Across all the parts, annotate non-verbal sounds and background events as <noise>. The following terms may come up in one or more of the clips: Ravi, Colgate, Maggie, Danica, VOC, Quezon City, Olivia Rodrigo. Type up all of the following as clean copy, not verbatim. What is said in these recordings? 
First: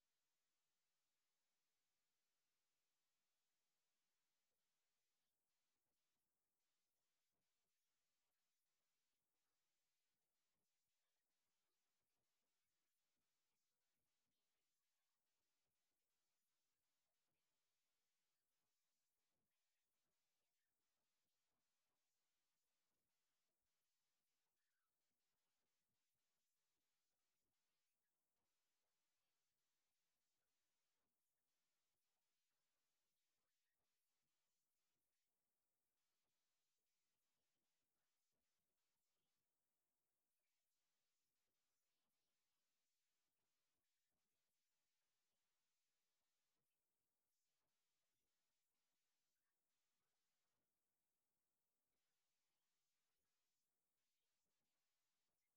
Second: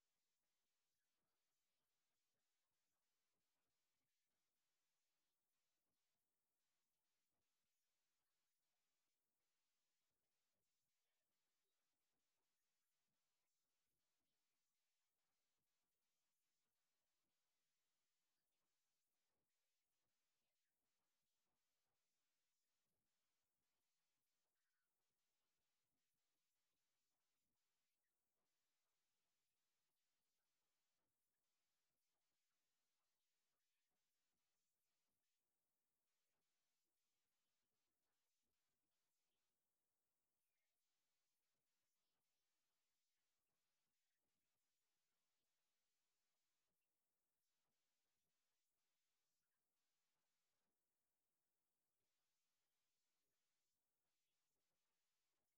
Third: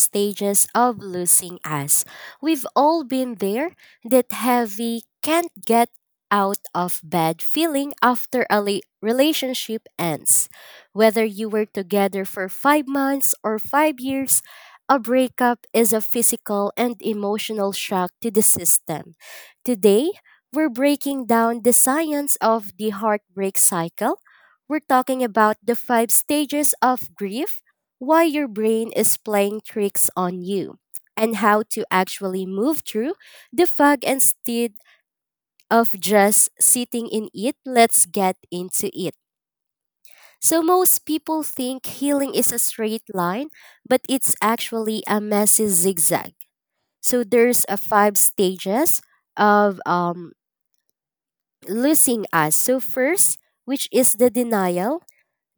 stages of losing us. We've all been there, that heavy, can't get out of bed feeling after a relationship ends. Whether you were together for 5 months or 5 years, a breakup is a physical and emotional shock to the system. Today, we're breaking down the science of the heartbreak cycle. We're talking about the five stages of grief, why your brain is playing tricks on you, and how to actually move through the fog instead of just sitting in it. Let's get into it. So, most people think healing is a straight line, but it's actually a messy zigzag. So, there's a five stages of losing us. So, first, which is the denial.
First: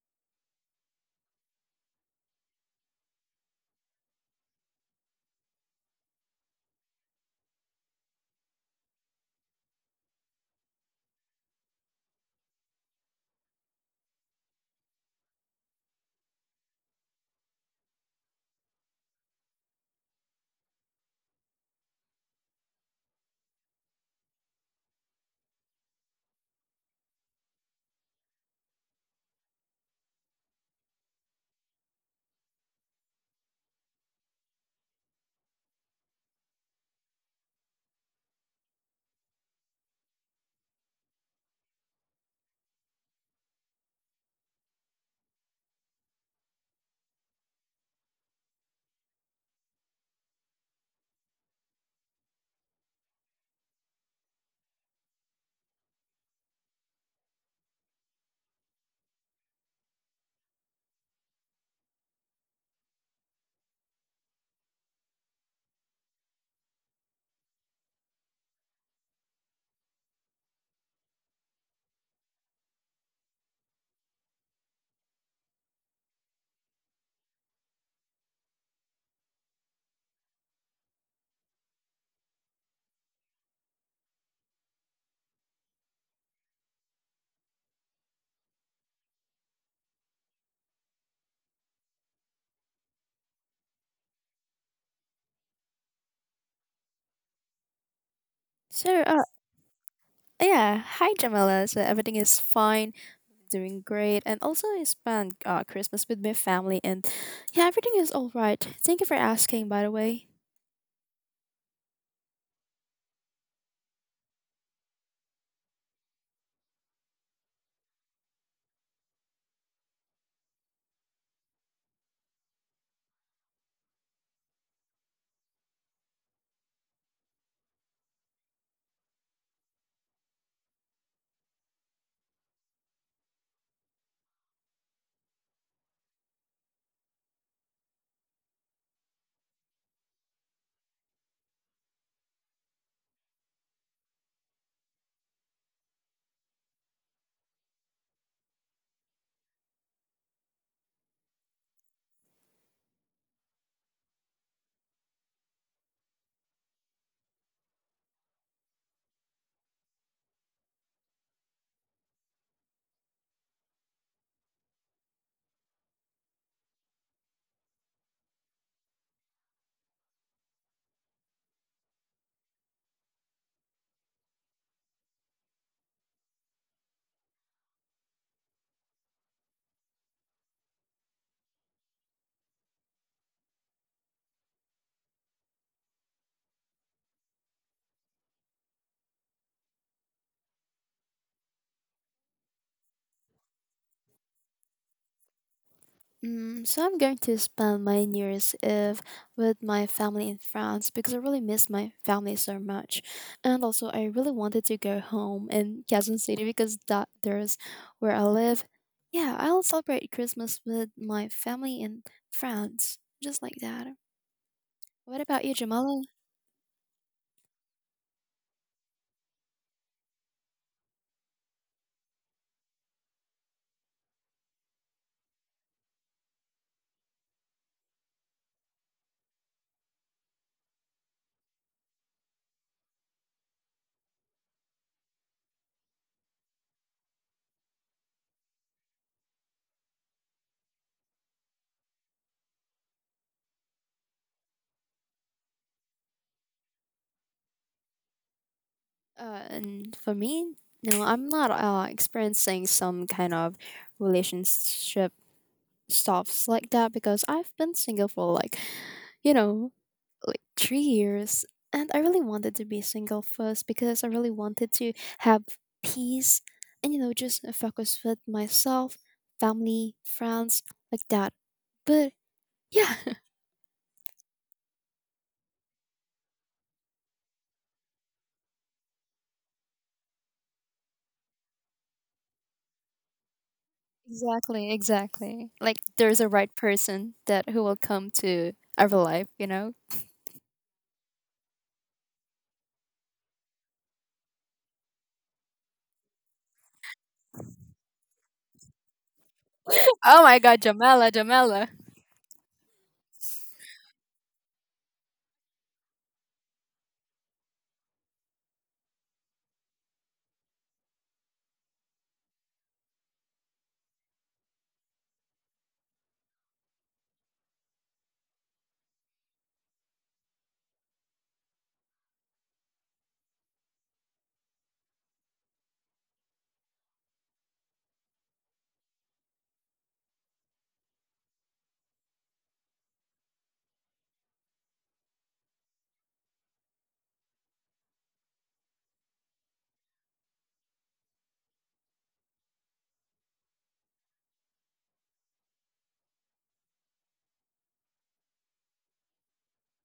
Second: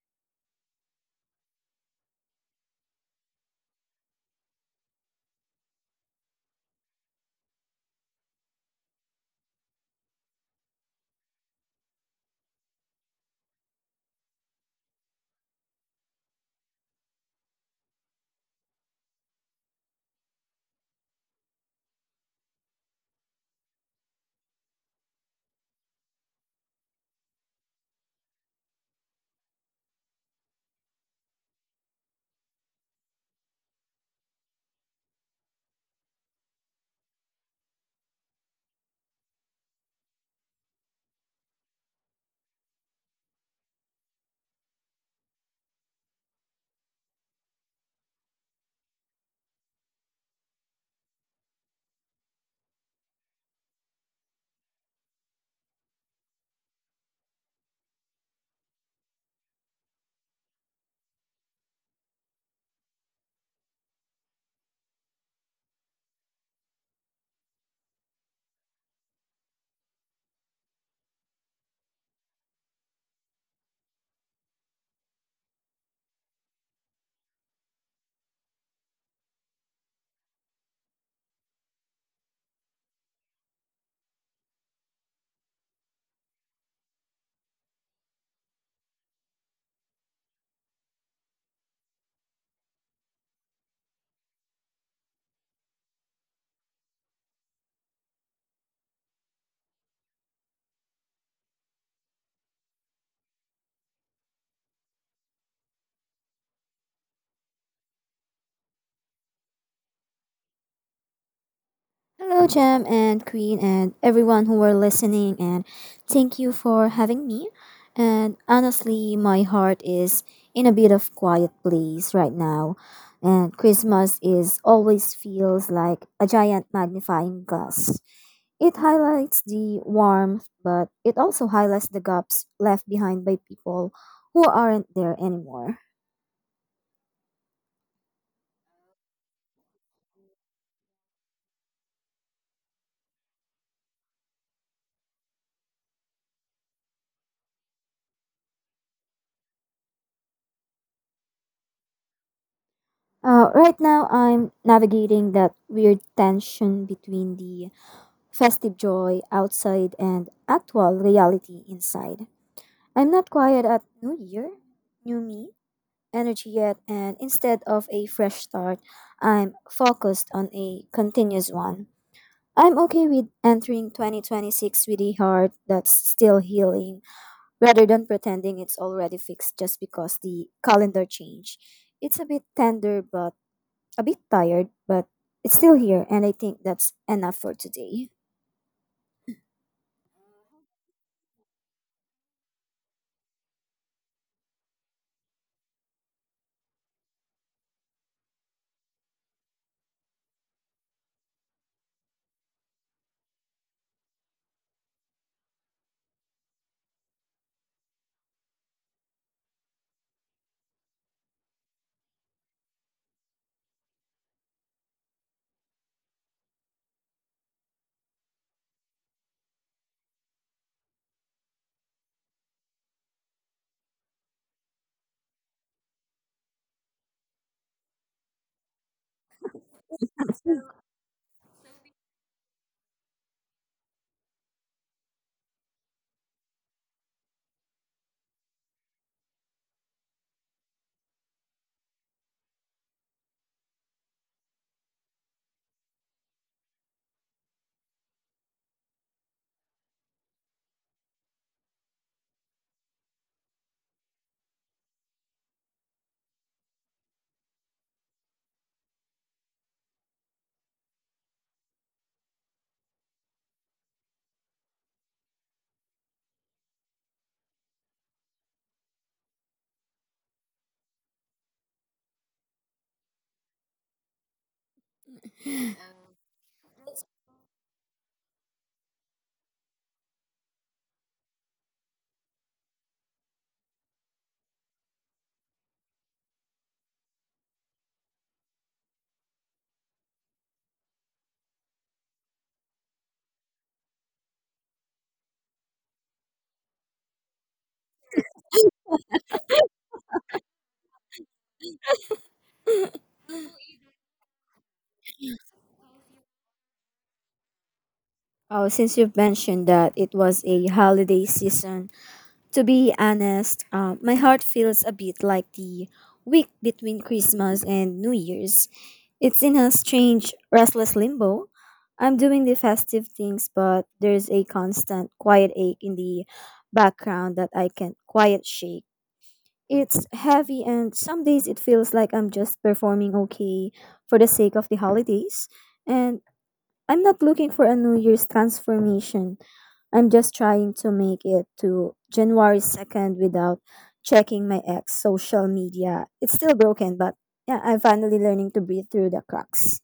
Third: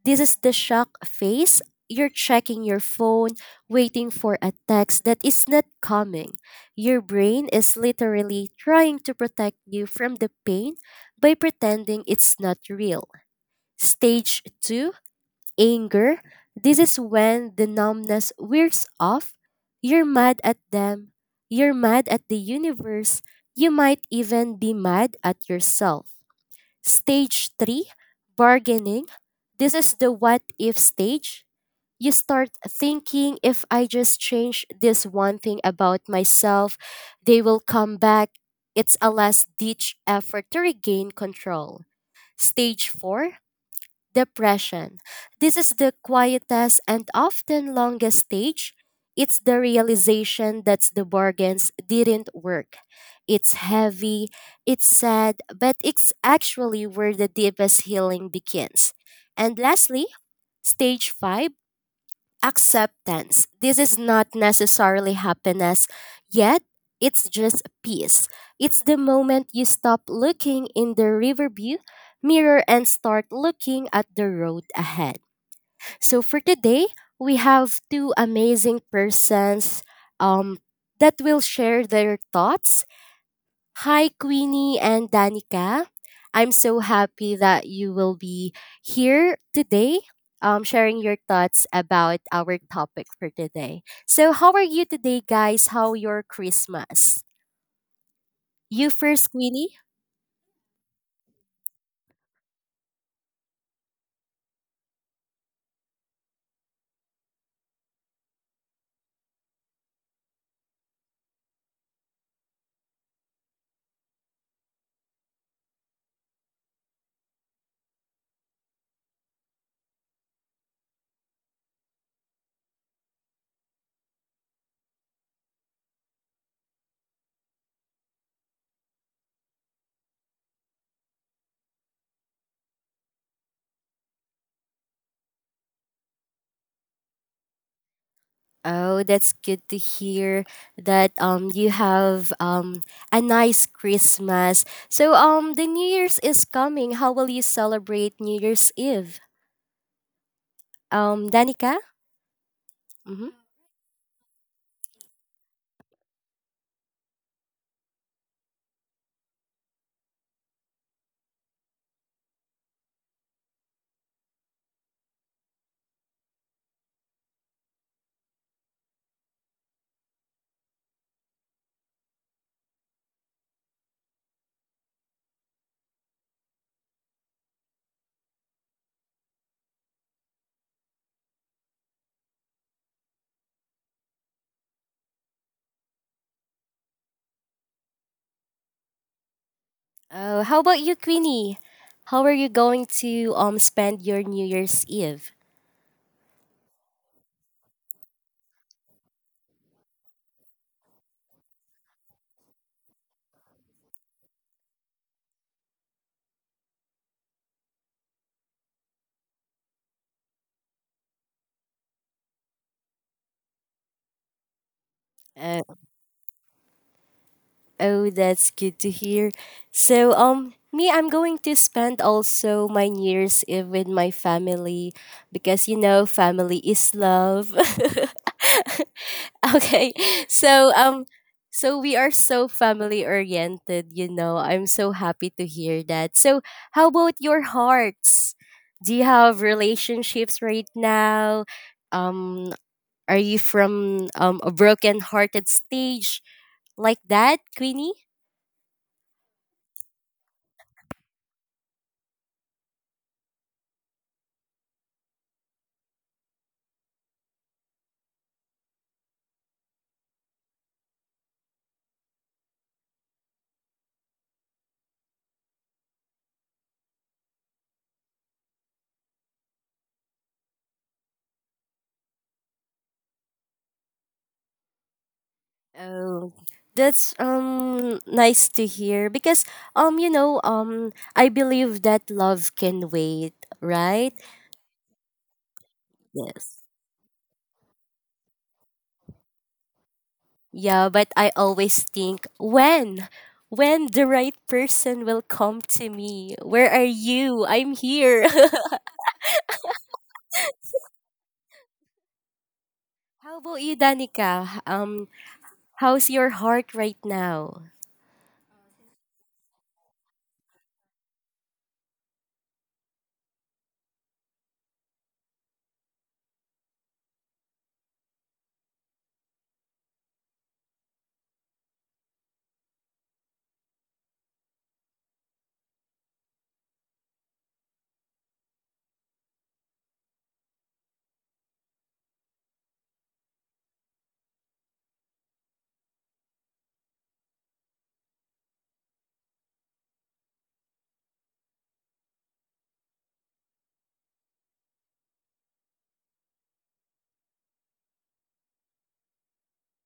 This is the shock phase. You're checking your phone, waiting for a text that is not coming. Your brain is literally trying to protect you from the pain by pretending it's not real. Stage 2, anger. This is when the numbness wears off. You're mad at them. You're mad at the universe. You might even be mad at yourself. Stage three, bargaining. This is the what if stage. You start thinking if I just change this one thing about myself, they will come back. It's a last ditch effort to regain control. Stage four, depression. This is the quietest and often longest stage. It's the realization that the bargains didn't work. It's heavy, it's sad, but it's actually where the deepest healing begins. And lastly, stage 5, acceptance. This is not necessarily happiness, yet it's just peace. It's the moment you stop looking in the rearview mirror and start looking at the road ahead. So for today, we have two amazing persons um, that will share their thoughts. Hi, Queenie and Danica. I'm so happy that you will be here today, sharing your thoughts about our topic for today. So, how are you today, guys? How your Christmas? You Sure. Uh, first, Queenie. yeah. Hi, Jamila. So everything is fine, doing great, and also I spent Christmas with my family, and yeah, everything is all right. Thank you for asking, by the way. Hello, Jam and Queen, and everyone who are listening, and thank you for having me. And honestly, my heart is in a bit of quiet place right now, and Christmas is always feels like a giant magnifying glass. It highlights the warmth, but it also highlights the gaps left behind by people who aren't there anymore. Oh, that's good to hear that you have a nice Christmas. So the New Year's is coming. How will you celebrate New Year's Eve? Danica. Right now, I'm navigating that weird tension between the festive joy outside and actual reality inside. I'm not quiet at New Year, New Me, energy yet, and instead of a fresh start, I'm focused on a continuous one. I'm okay with entering 2026 with a heart that's still healing rather than pretending it's already fixed just because the calendar changed. It's a bit tender, but a bit tired, but it's still here, and I think that's enough for today. Oh, how about you, Queenie? How are you going to spend your New Year's Eve? So I'm going to spend my New Year's Eve with my family in France because I really miss my family so much, and also I really wanted to go home in Quezon City because that there's where I live. Yeah, I'll celebrate Christmas with my family in France, just like that. What about you, Uh, Jamala. oh, that's good to hear. So, me, I'm going to spend also my New Year's Eve with my family because you know, family is love. <laughs> Okay. <laughs> So so we are so family oriented, you know. I'm so happy to hear that. So how about your hearts? Do you have relationships right now? Um are you from a broken hearted stage like that, Queenie? And for me, no, I'm not experiencing some kind of relationship stops like that because I've been single for you know, like 3 years. And I really wanted to be single first because I really wanted to have peace and, you know, just focus with myself, family, friends, like that. But yeah, <laughs> Oh, that's nice to hear because you know I believe that love can wait, right? exactly, exactly. Like there's a right Yes. person that who will come to our life, you know? Yeah, but I always think when the right person will come to me. Where are you? I'm here. <laughs> Oh my god, Jamela, Jamela. How about you, Danica? How's your heart right now? Oh, since you've mentioned that it was a holiday season, to be honest, my heart feels a bit like the week between Christmas and New Year's. It's in a strange, restless limbo. I'm doing the festive things, but there's a constant quiet ache in the background that I can't quite shake. It's heavy, and some days it feels like I'm just performing okay for the sake of the holidays. And I'm not looking for a New Year's transformation. I'm just trying to make it to January 2nd without checking my ex social media. It's still broken, but yeah, I'm finally learning to breathe through the cracks.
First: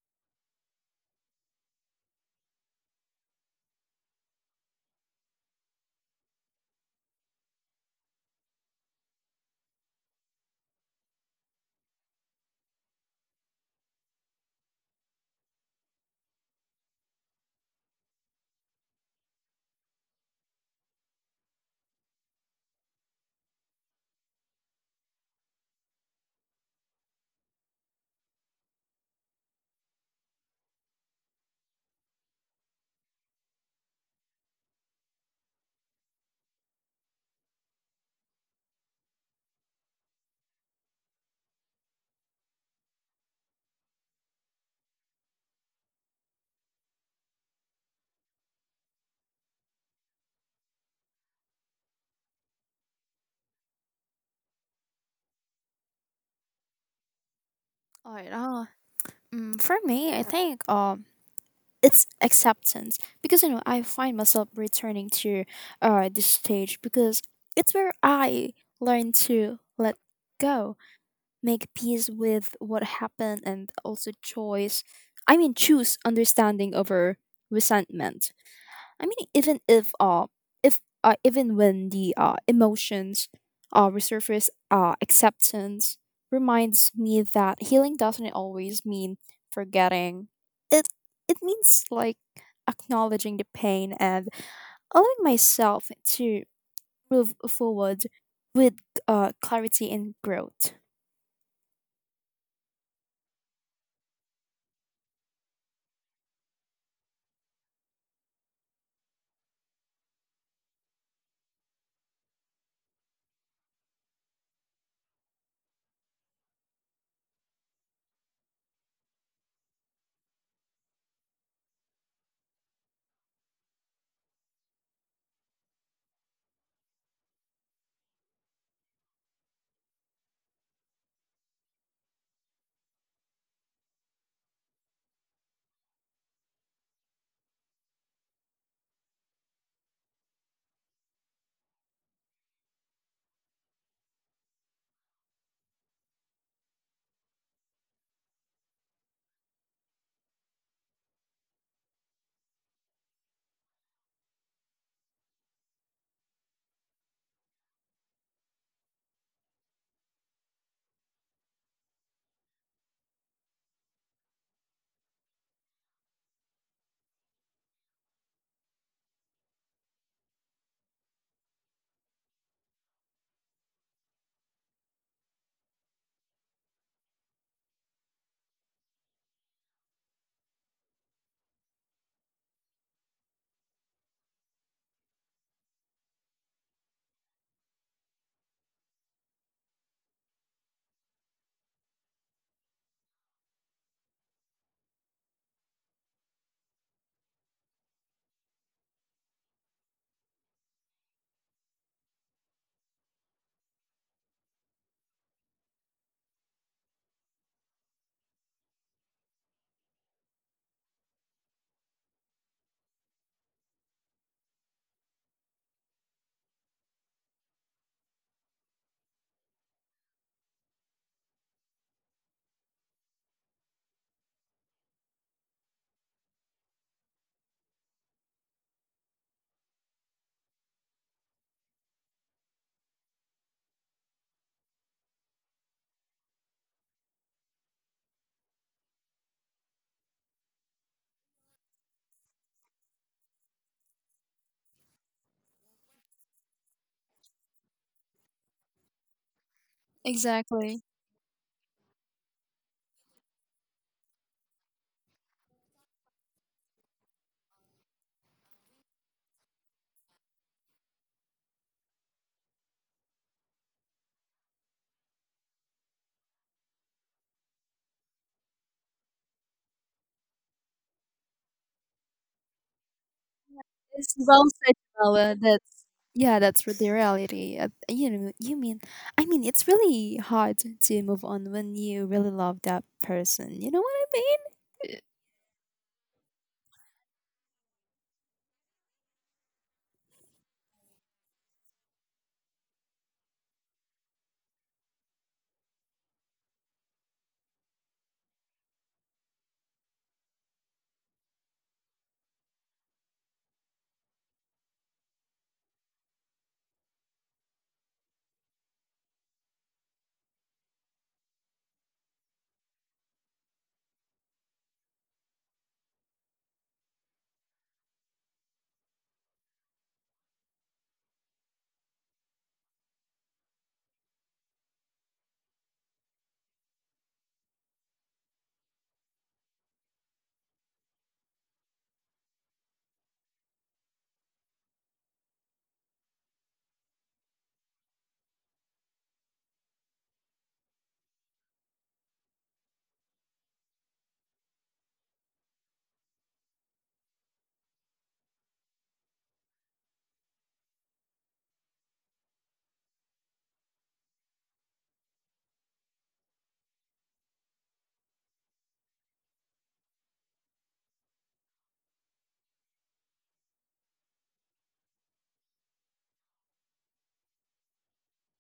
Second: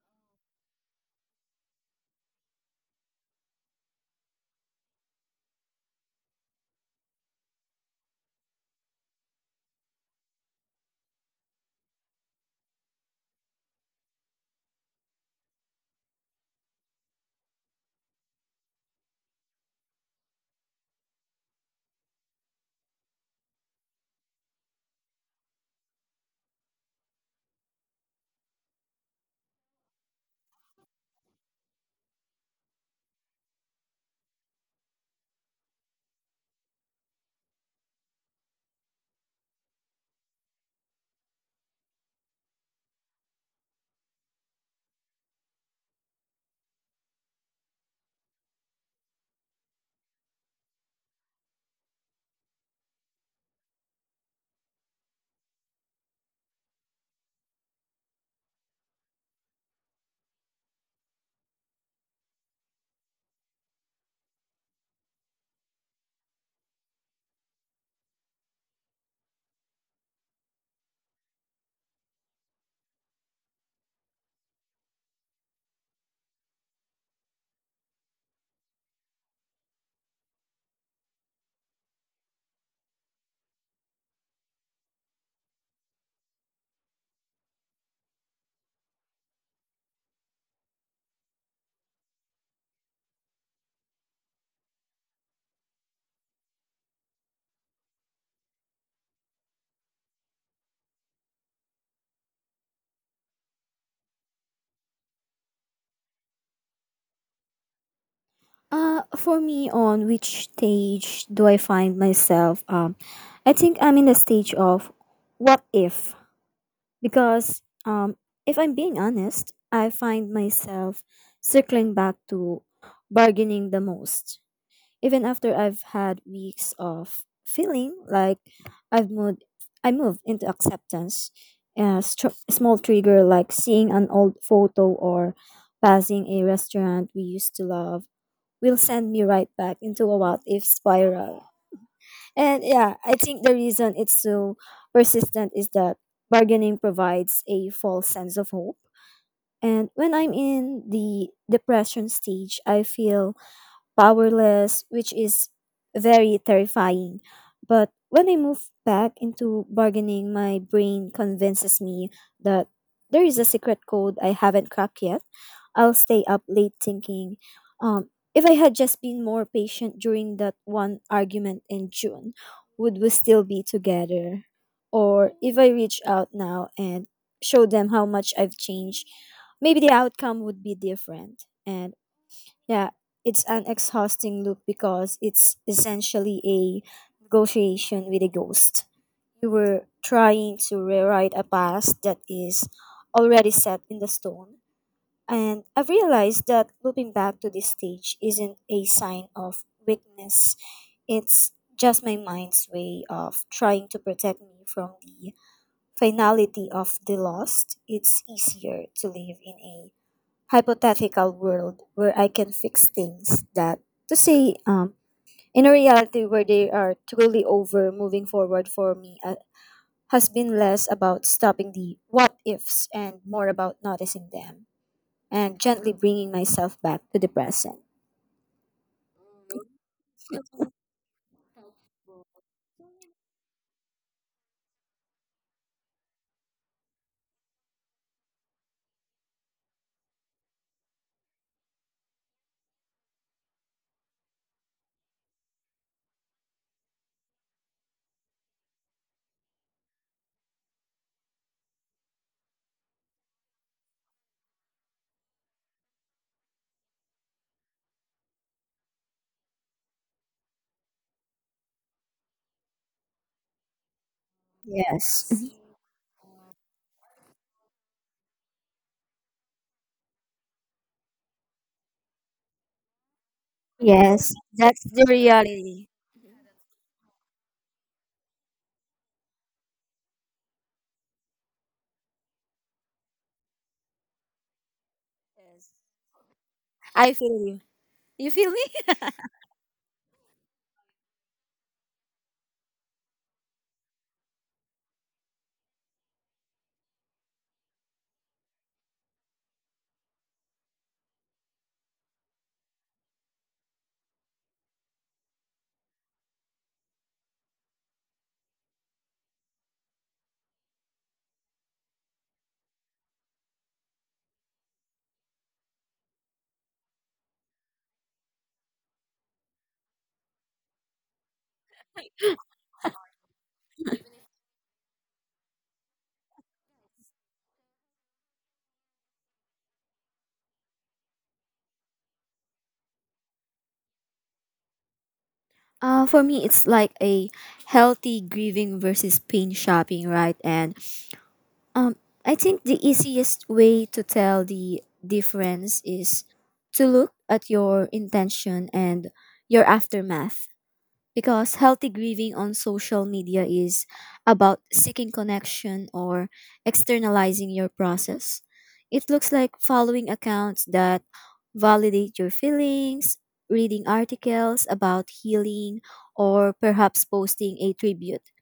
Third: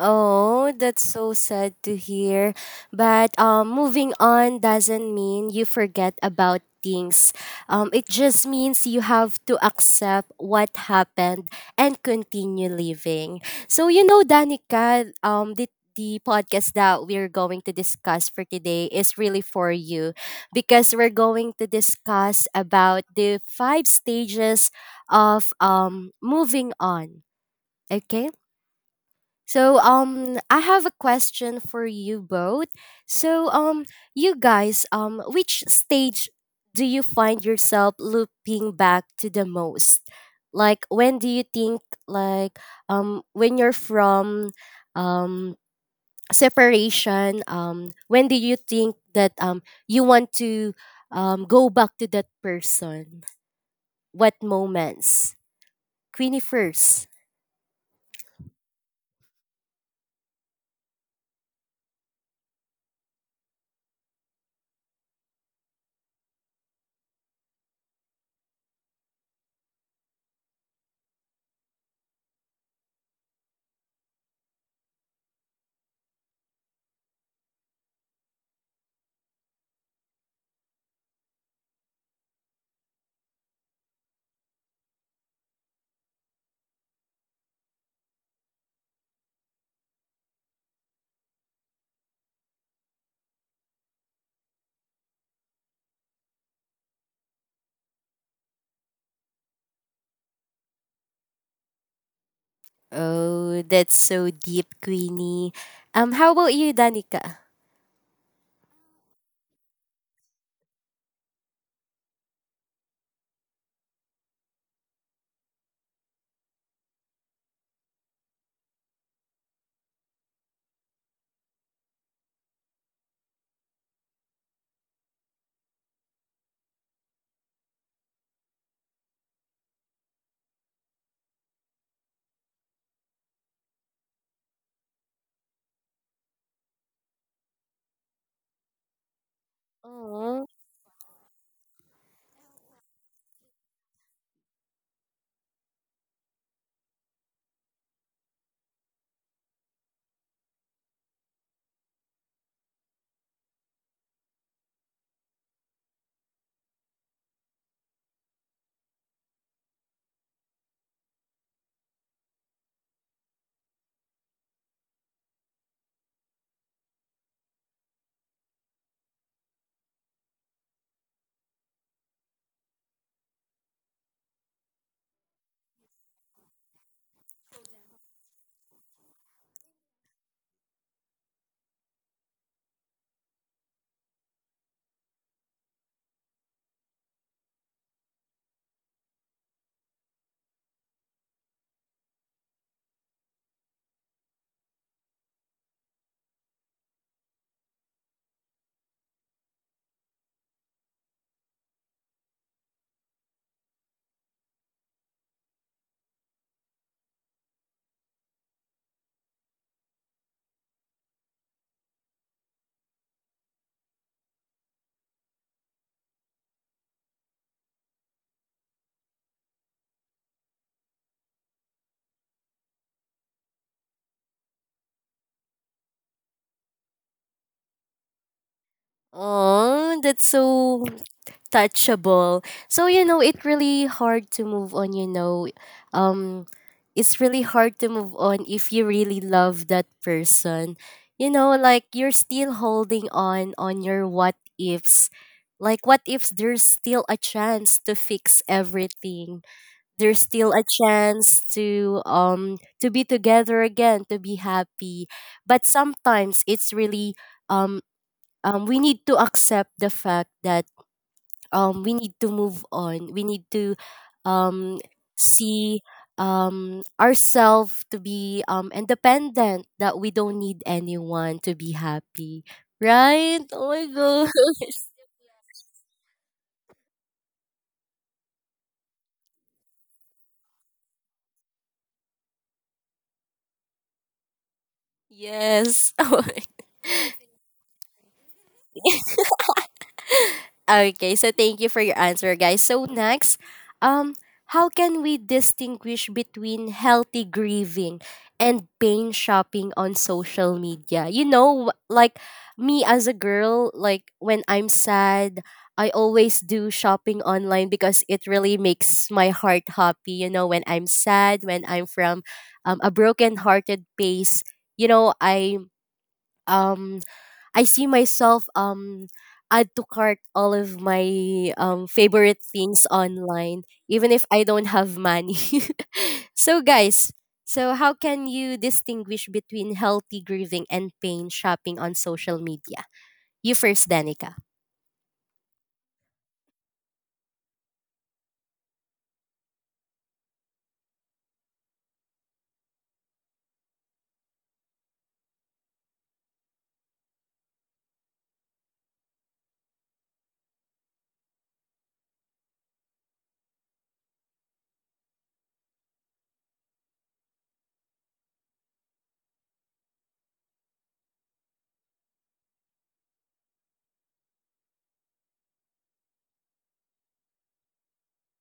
Oh, that's so sad to hear. But moving on doesn't mean you forget about things. It just means you have to accept what happened and continue living. So, you know, Danica, the podcast that we're going to discuss for today is really for you because we're going to discuss about the five stages of moving on. Okay? So I have a question for you both. So you guys which stage do you find yourself looping back to the most? Like when do you think like when you're from um separation, when do you think that you want to go back to that person? What moments? Queenie first. Alright, know. For me, I think it's acceptance because you know I find myself returning to this stage because it's where I learn to let go, make peace with what happened, and also choice. I mean, choose understanding over resentment. I mean, even if even when the emotions resurface, acceptance reminds me that healing doesn't always mean forgetting. It it means like acknowledging the pain and allowing myself to move forward with clarity and growth. Oh, that's so deep, Queenie. How about you, Danica? For me, on which stage do I find myself? I think I'm in the stage of what if. Because if I'm being honest, I find myself circling back to bargaining the most, even after I've had weeks of feeling like I've moved. I moved into acceptance. Small trigger like seeing an old photo or passing a restaurant we used to love will send me right back into a what Oh, if spiral. And yeah, I think the reason it's so persistent is that bargaining provides a false sense of hope. And when I'm in the depression stage, I feel powerless, which is very terrifying. But when I move back into bargaining, my brain convinces me that there is a secret code I haven't cracked yet. I'll stay up late thinking, um, if I had just been more patient during that one argument in June, would we still be together? Or if I reach out now and show them how much I've changed, maybe the outcome would be different. And yeah, it's an exhausting loop because it's essentially a negotiation with a ghost. You were trying to rewrite a past that is already set in the stone. And I've realized that looping back to this stage isn't a sign of weakness. It's just my mind's way of trying to protect me from the finality of the lost. It's easier to live in a hypothetical world where I can fix things that to say in a reality where they are truly over. Moving forward for me has been less about stopping the what ifs and more about noticing them and gently bringing myself back to the present. oh, that's so touchable. So you know, it's really hard to move on. You know, um, it's really hard to move on if you really love that person. You know, like you're still holding on your what ifs. Like what if there's still a chance to fix everything? There's still a Exactly. chance to be together again, to be happy, but sometimes it's really um we need to accept the fact that we need to move on, we need to um Yes. Mhm. see ourselves to be independent, that we don't need anyone to be happy, right? Oh my It's god. Yes, well said, that's the Noella. That's reality. yeah, that's re- The reality. I mean, it's really hard to move on when you really love that person. You know what I mean? Yes. <laughs> Yes. I feel you. You feel me? <laughs> <laughs> Okay, so thank you for your answer, guys. So next, um, how can we distinguish between healthy grieving and pain shopping on social media? You know, like me as a girl, like when I'm sad, I always do shopping online because it really makes my heart happy. You know, when I'm sad, when I'm from a broken-hearted place, you know, um I see myself add to cart all of my favorite things online, even if I don't have money. <laughs> So guys, so how can you distinguish between healthy grieving and pain shopping on social media? You first, Danica. For me, it's like a healthy grieving versus pain shopping, right? And Um, I think the easiest way to tell the difference is to look at your intention and your aftermath. Because healthy grieving on social media is about seeking connection or externalizing your process. It looks like following accounts that validate your feelings, reading articles about healing, or perhaps posting a tribute.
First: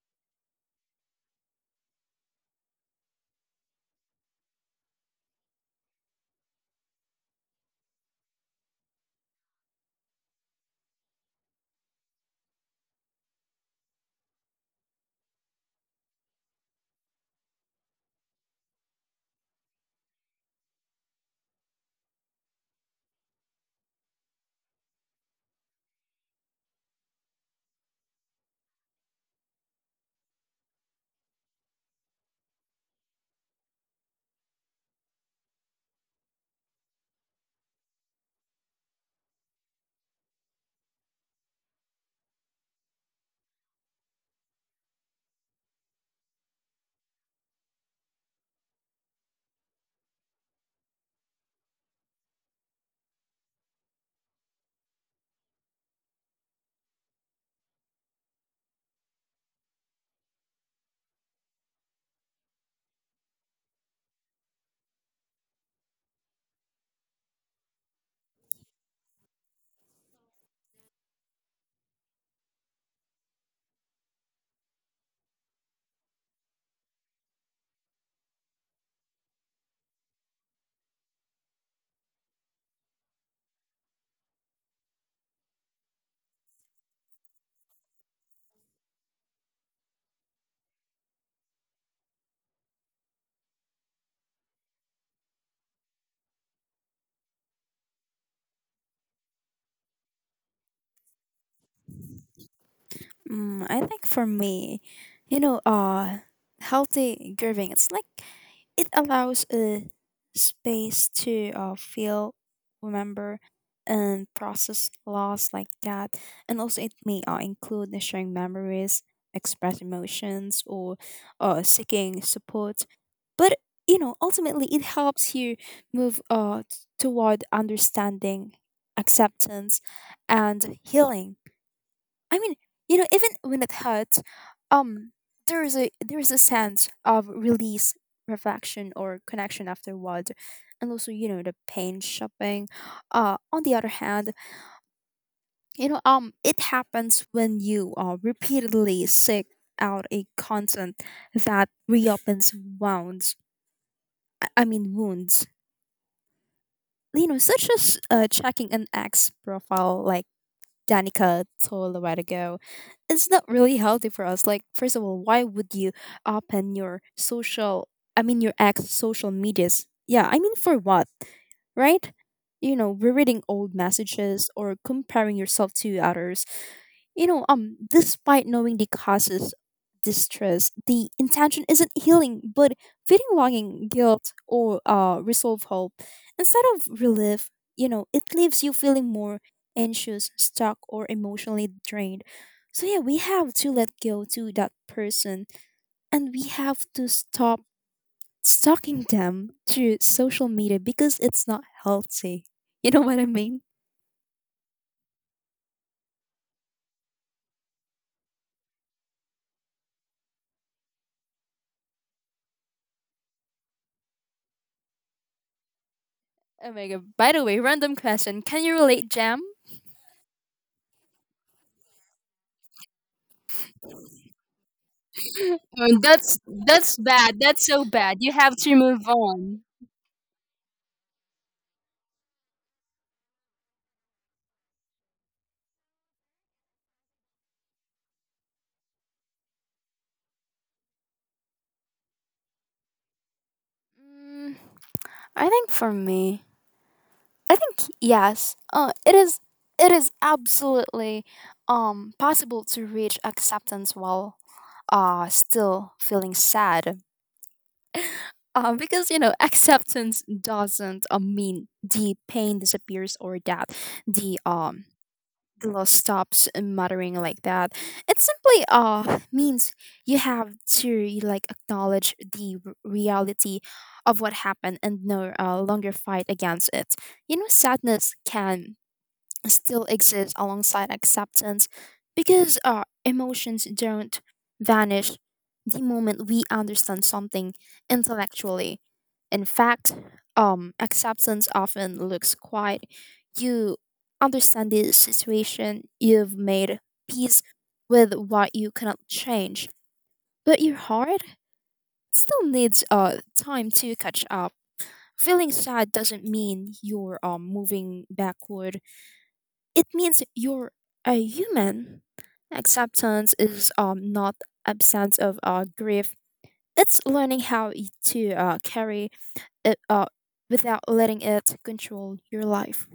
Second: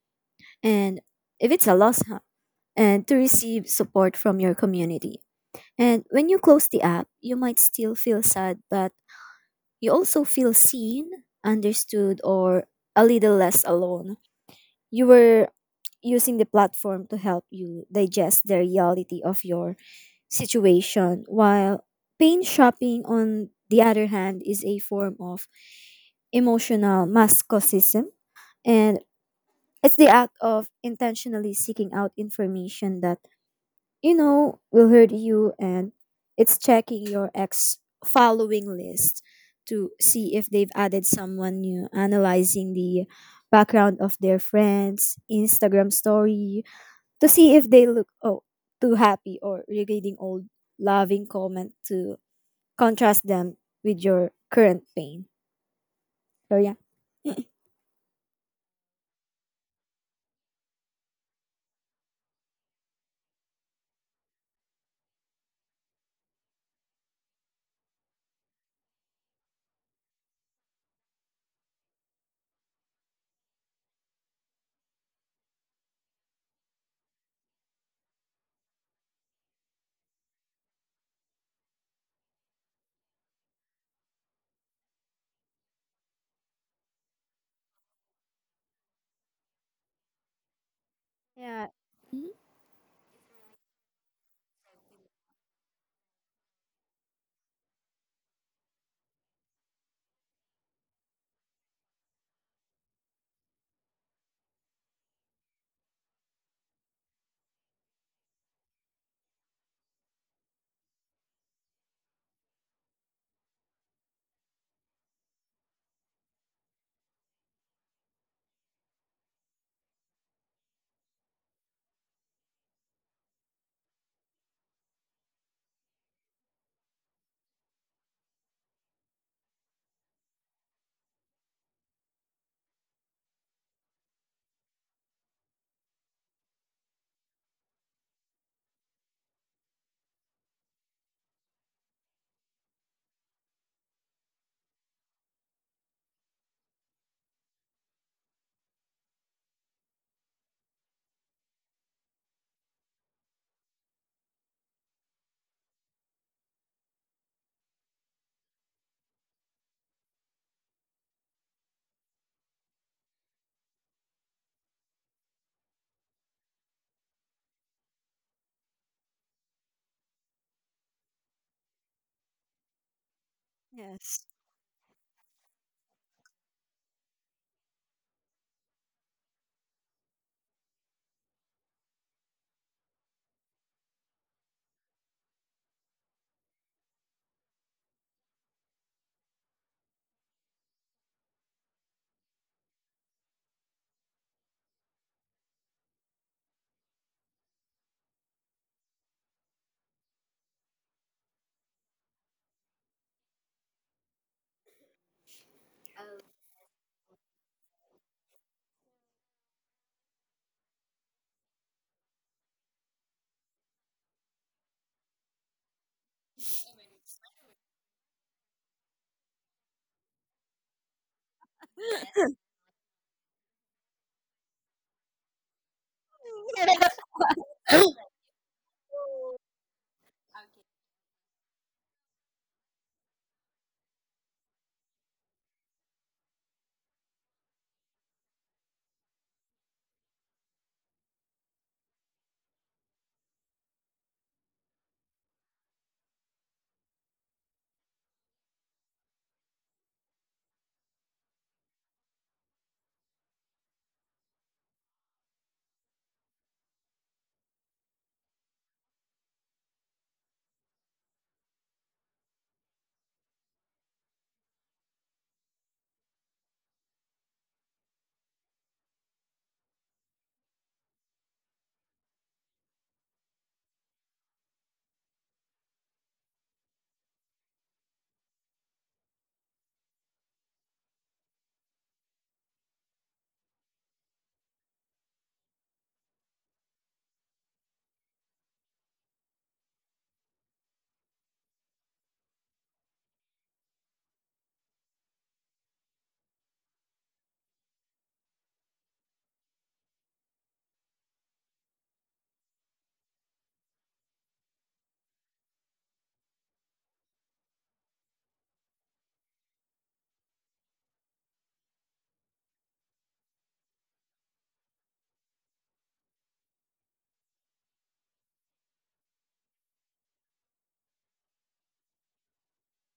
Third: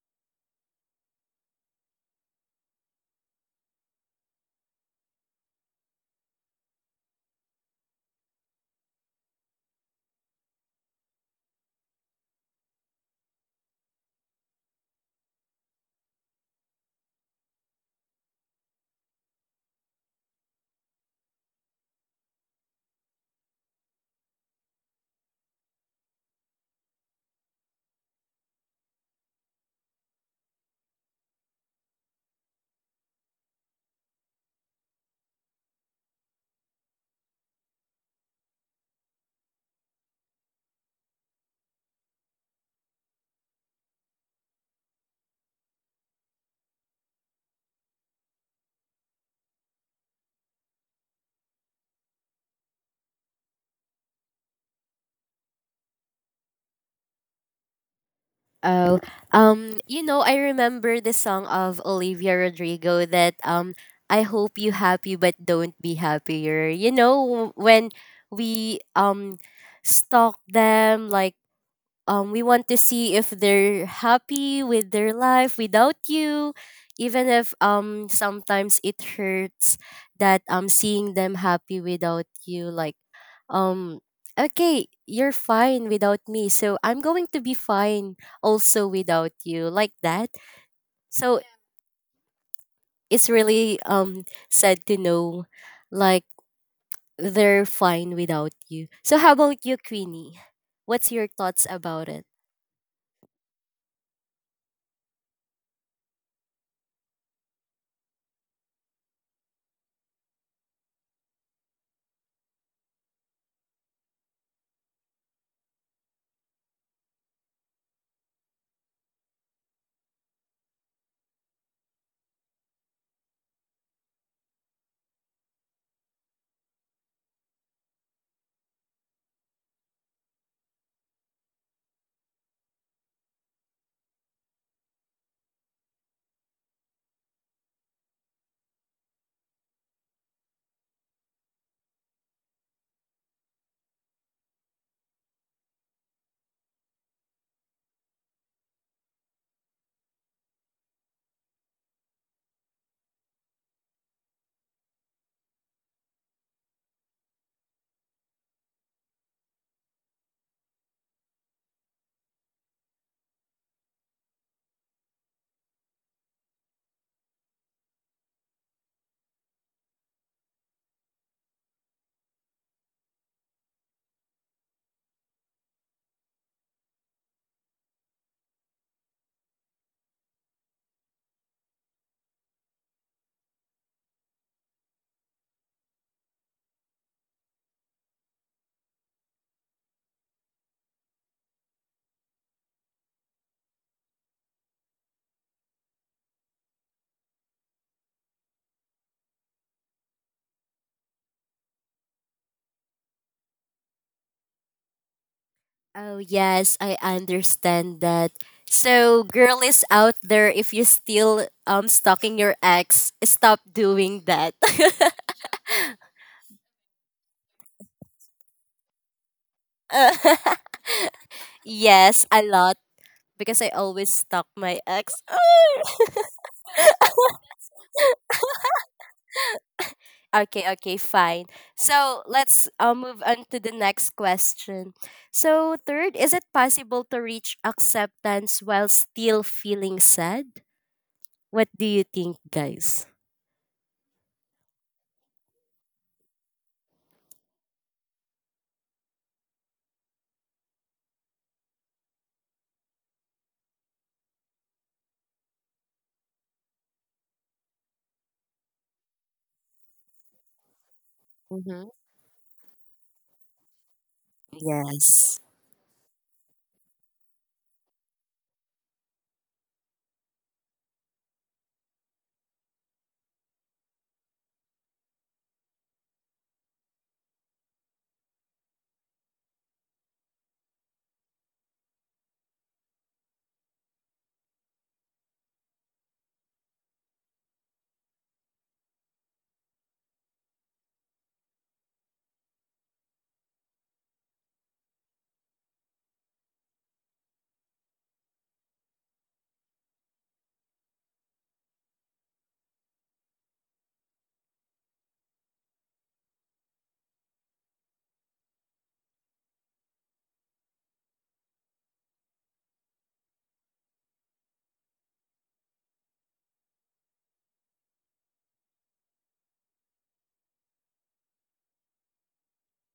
And if it's a loss, huh, and to receive support from your community. And when you close the app, you might still feel sad, but you also feel seen, understood, or a little less alone. You were using the platform to help you digest the reality of your situation, while pain shopping, on the other hand, is a form of emotional masochism. And it's the act of intentionally seeking out information that, you know, will hurt you, and it's checking your ex following list to see if they've added someone new, analyzing the background of their friends' Instagram story, to see if they look oh too happy, or regretting old loving comment to contrast them with your current pain. So yeah. <laughs> Oh, you know, I remember the song of Olivia Rodrigo that I hope you happy but don't be happier. You know, when we stalk them, like we want to see if they're happy with their life without you, even if sometimes it hurts that seeing them happy without you, like um okay, you're fine without me, so I'm going to be fine also without you, like that. So Yeah. Mhm. it's really sad to know, like, they're fine without you. So how about you, Queenie? What's your thoughts about it? I think for me, you know, uh, healthy grieving. It allows a space to feel, remember, and process loss like that. And also, it may include the sharing memories, express emotions, or seeking support. But you know, ultimately, it helps you move toward understanding, acceptance, and healing. I mean, you know, even when it hurts, um, there is a sense of release, reflection, or connection afterward, and also you know the pain shopping. On the other hand, you know, it happens when you repeatedly seek out a content that reopens wounds. I mean wounds. You know, such as checking an ex profile like Danica told a while ago, it's not really healthy for us. Like, first of all, why would you open your social, I mean, your ex social medias? Yeah, I mean, for what, right? You know, rereading old Yes. messages or comparing yourself to others, you know, despite knowing the causes distress, the intention isn't healing, but feeding longing, guilt, or resolve hope. Instead of relief, you know, it leaves you feeling more anxious, stuck, or emotionally drained. So yeah, we have to let go to that person, and we have to stop stalking them through social media because it's not healthy. You know what I mean? Oh, yes, I understand that. So, girlies out there, if you still stalking your ex, stop doing that. Oh my god. By the way, random question. Can you relate, Jam? <laughs> Yes, a lot because I always stalk my ex. Oh, that's that's <laughs> bad. That's so bad. You have to move on. Okay, okay, fine. So, let's move on to the next question. So, third, is it possible to reach acceptance while still feeling sad? What do you think, guys? Mm, I think for me, I think yes. It is absolutely possible to reach acceptance while still feeling sad. Because you know acceptance doesn't mean Mm-hmm. the pain disappears or that the um Yes. the law stops muttering like that. It simply means you have to like acknowledge the reality of what happened and no longer fight against it. You know, sadness can still exist alongside acceptance because emotions don't vanish the moment we understand something intellectually. In fact, acceptance often looks quite, you understand the situation, you've made peace with what you cannot change, but your heart still needs time to catch up. Feeling sad doesn't mean you're moving backward, it means you're a human. Acceptance is not absence of grief. It's learning how to carry it without letting it control your life.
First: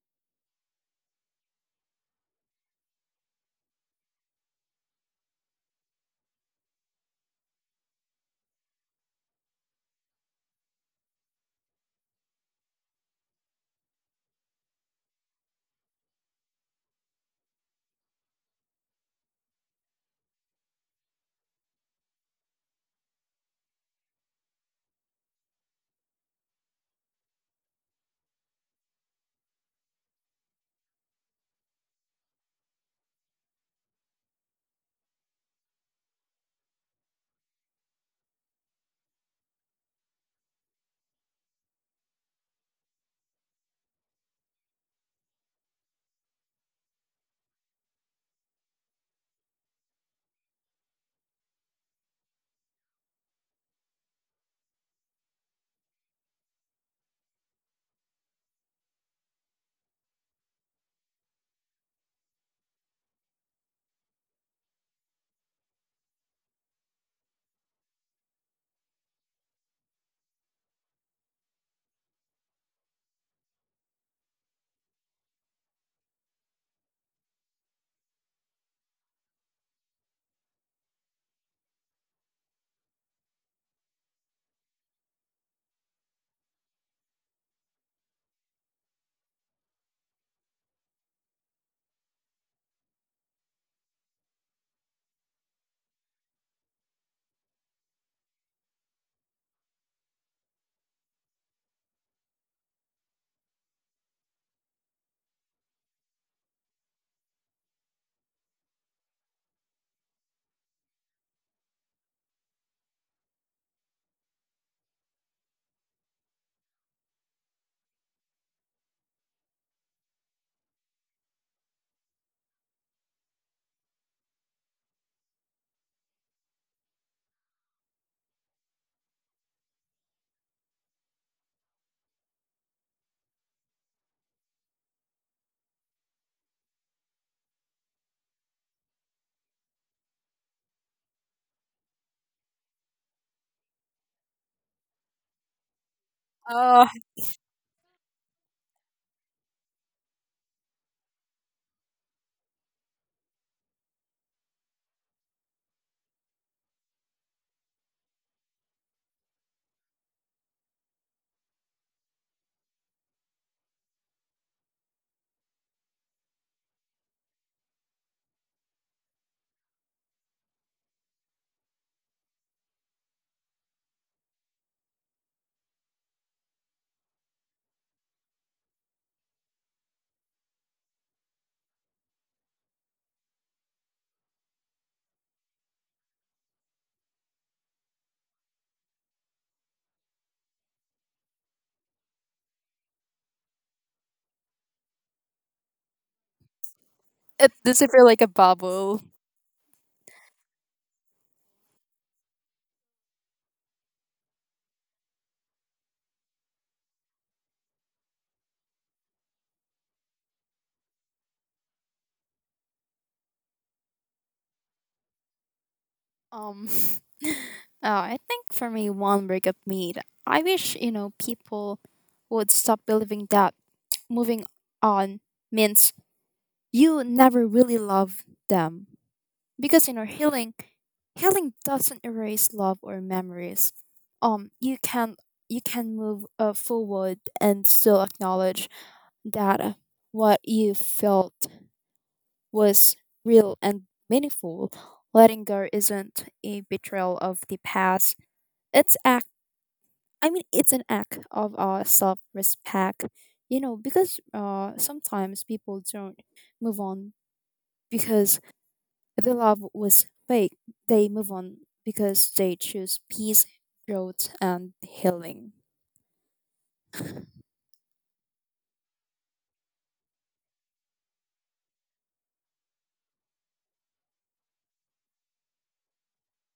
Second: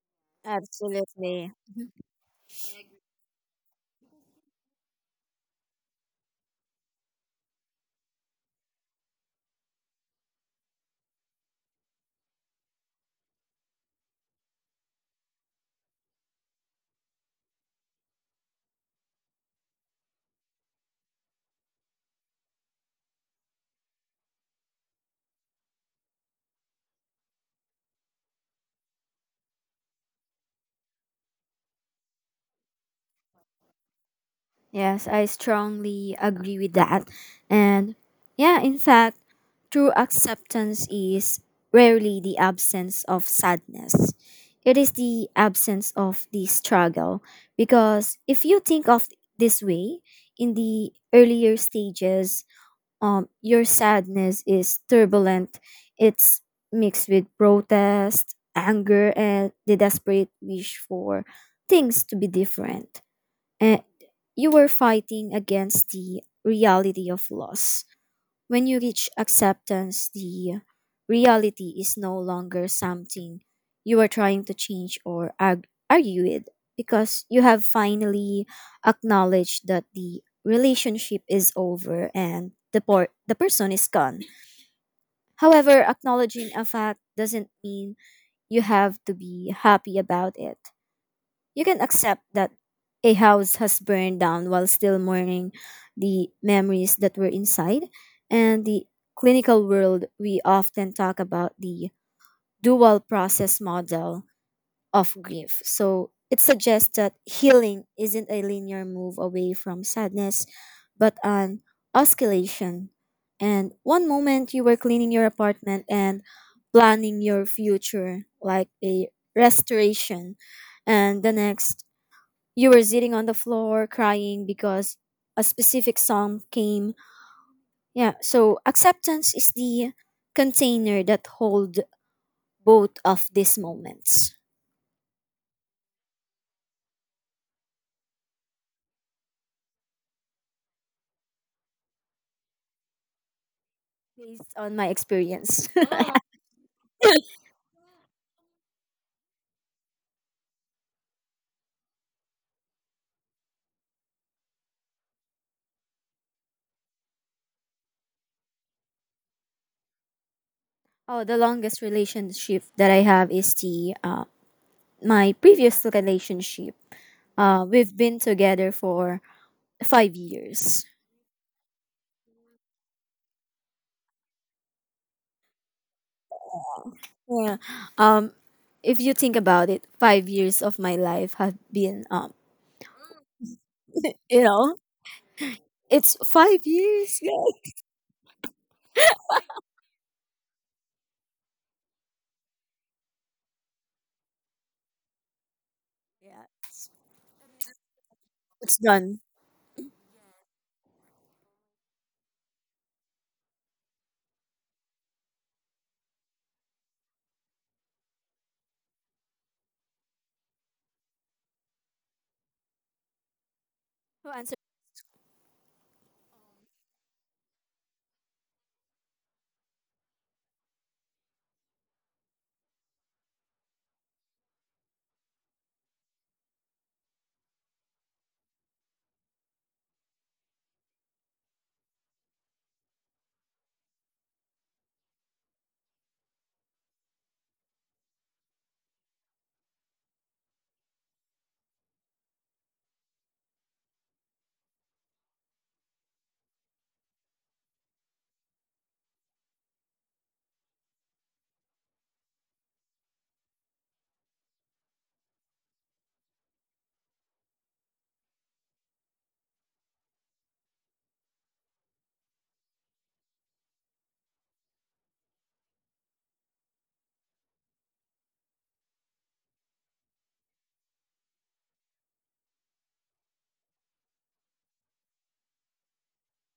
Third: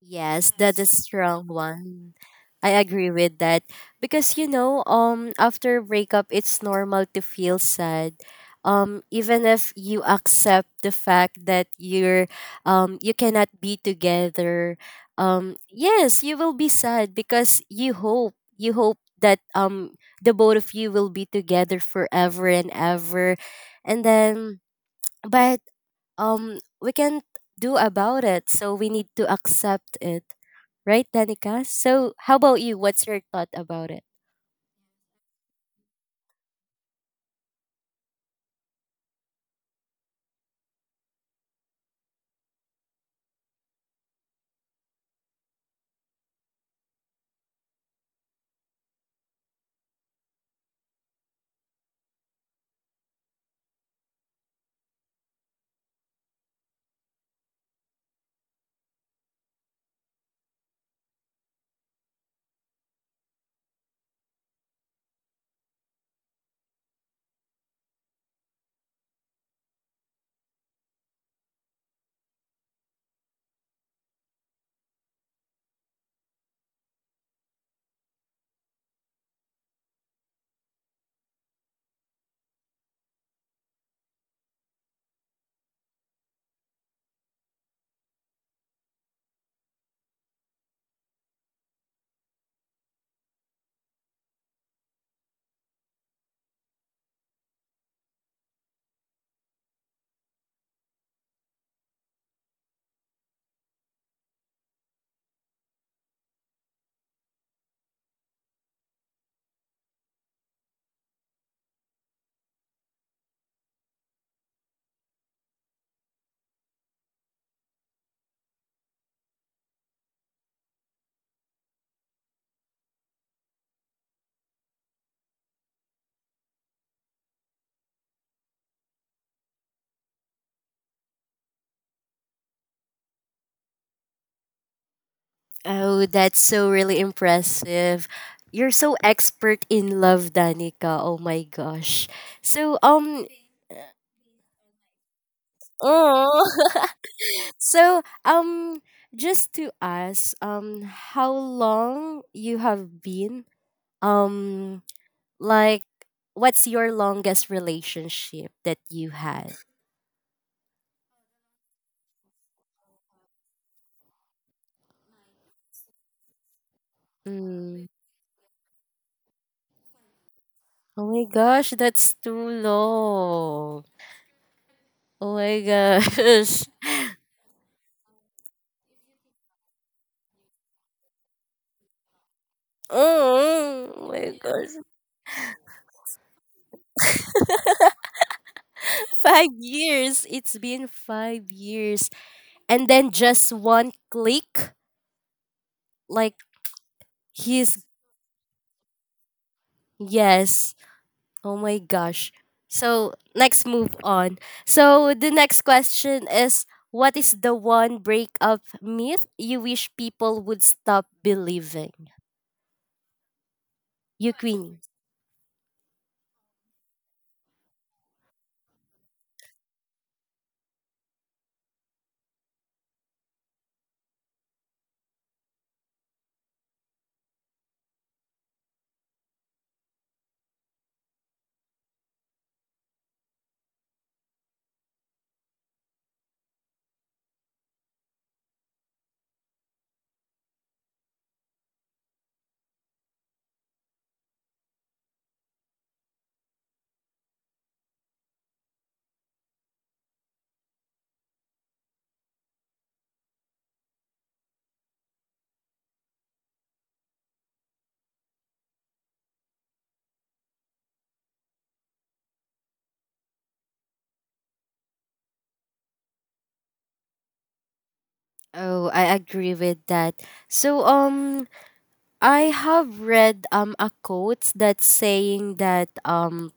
Yes, that is strong Absolutely. one. I agree with that because you know, after breakup it's normal to feel sad. Even if you accept the fact that you're you cannot be together, yes, you will be sad because you hope that the both of you will be together forever and ever. And then but we can't do about it, so we need to accept it, right, Danica? So how about you, what's your thought about it? Yes, I strongly agree with that. And yeah, in fact, true acceptance is rarely the absence of sadness. It is the absence of the struggle. Because if you think of this way, in the earlier stages, your sadness is turbulent. It's mixed with protest, anger, and the desperate wish for things to be different. And you were fighting against the reality of loss. When you reach acceptance, the reality is no longer something you are trying to change or argue with, because you have finally acknowledged that the relationship is over and the person is gone. However, acknowledging a fact doesn't mean you have to be happy about it. You can accept that a house has burned down while still mourning the memories that were inside. And the clinical world, we often talk about the dual process model of grief. So it suggests that healing isn't a linear move away from sadness, but an oscillation. And one moment you were cleaning your apartment and planning your future like a restoration, and the next you were sitting on the floor crying because a specific song came. Yeah, so acceptance is the container that hold both of these moments Oh, that's so really impressive. You're so expert in love, Danica, oh my gosh. So based on my experience. oh. Oh, <laughs> So just to ask, how long you have been um like, what's your longest relationship that you had? <laughs> Oh, the longest relationship that I have is the my previous relationship. Mm. We've been together for 5 years. Oh my gosh, that's too low. Oh my gosh. <laughs> Yeah. Um, if you think about it, 5 years of my life have been Oh <laughs> my you gosh. know, it's 5 years. Yay. <laughs> 5 years. It's been 5 years. And then just one click. Like Yeah. it he's does it feel like a It's bubble? done. yes. Oh my gosh. So let's move on. So the next question is, what is the one breakup myth you wish people would stop believing? You Who answered Queenie. Um, <laughs> I think for me, one breakup made. I wish you know people would stop believing that moving on means you never really love them. Because you know healing doesn't erase love or memories. You can, move forward and still acknowledge that, what you felt was real and meaningful. Letting go isn't a betrayal of the past, it's act it's an act of self-respect. You know, because sometimes people don't move on because, if the love was fake, they move on because they choose peace, growth, and healing. Oh, I agree with that. So I have read a quote that's saying that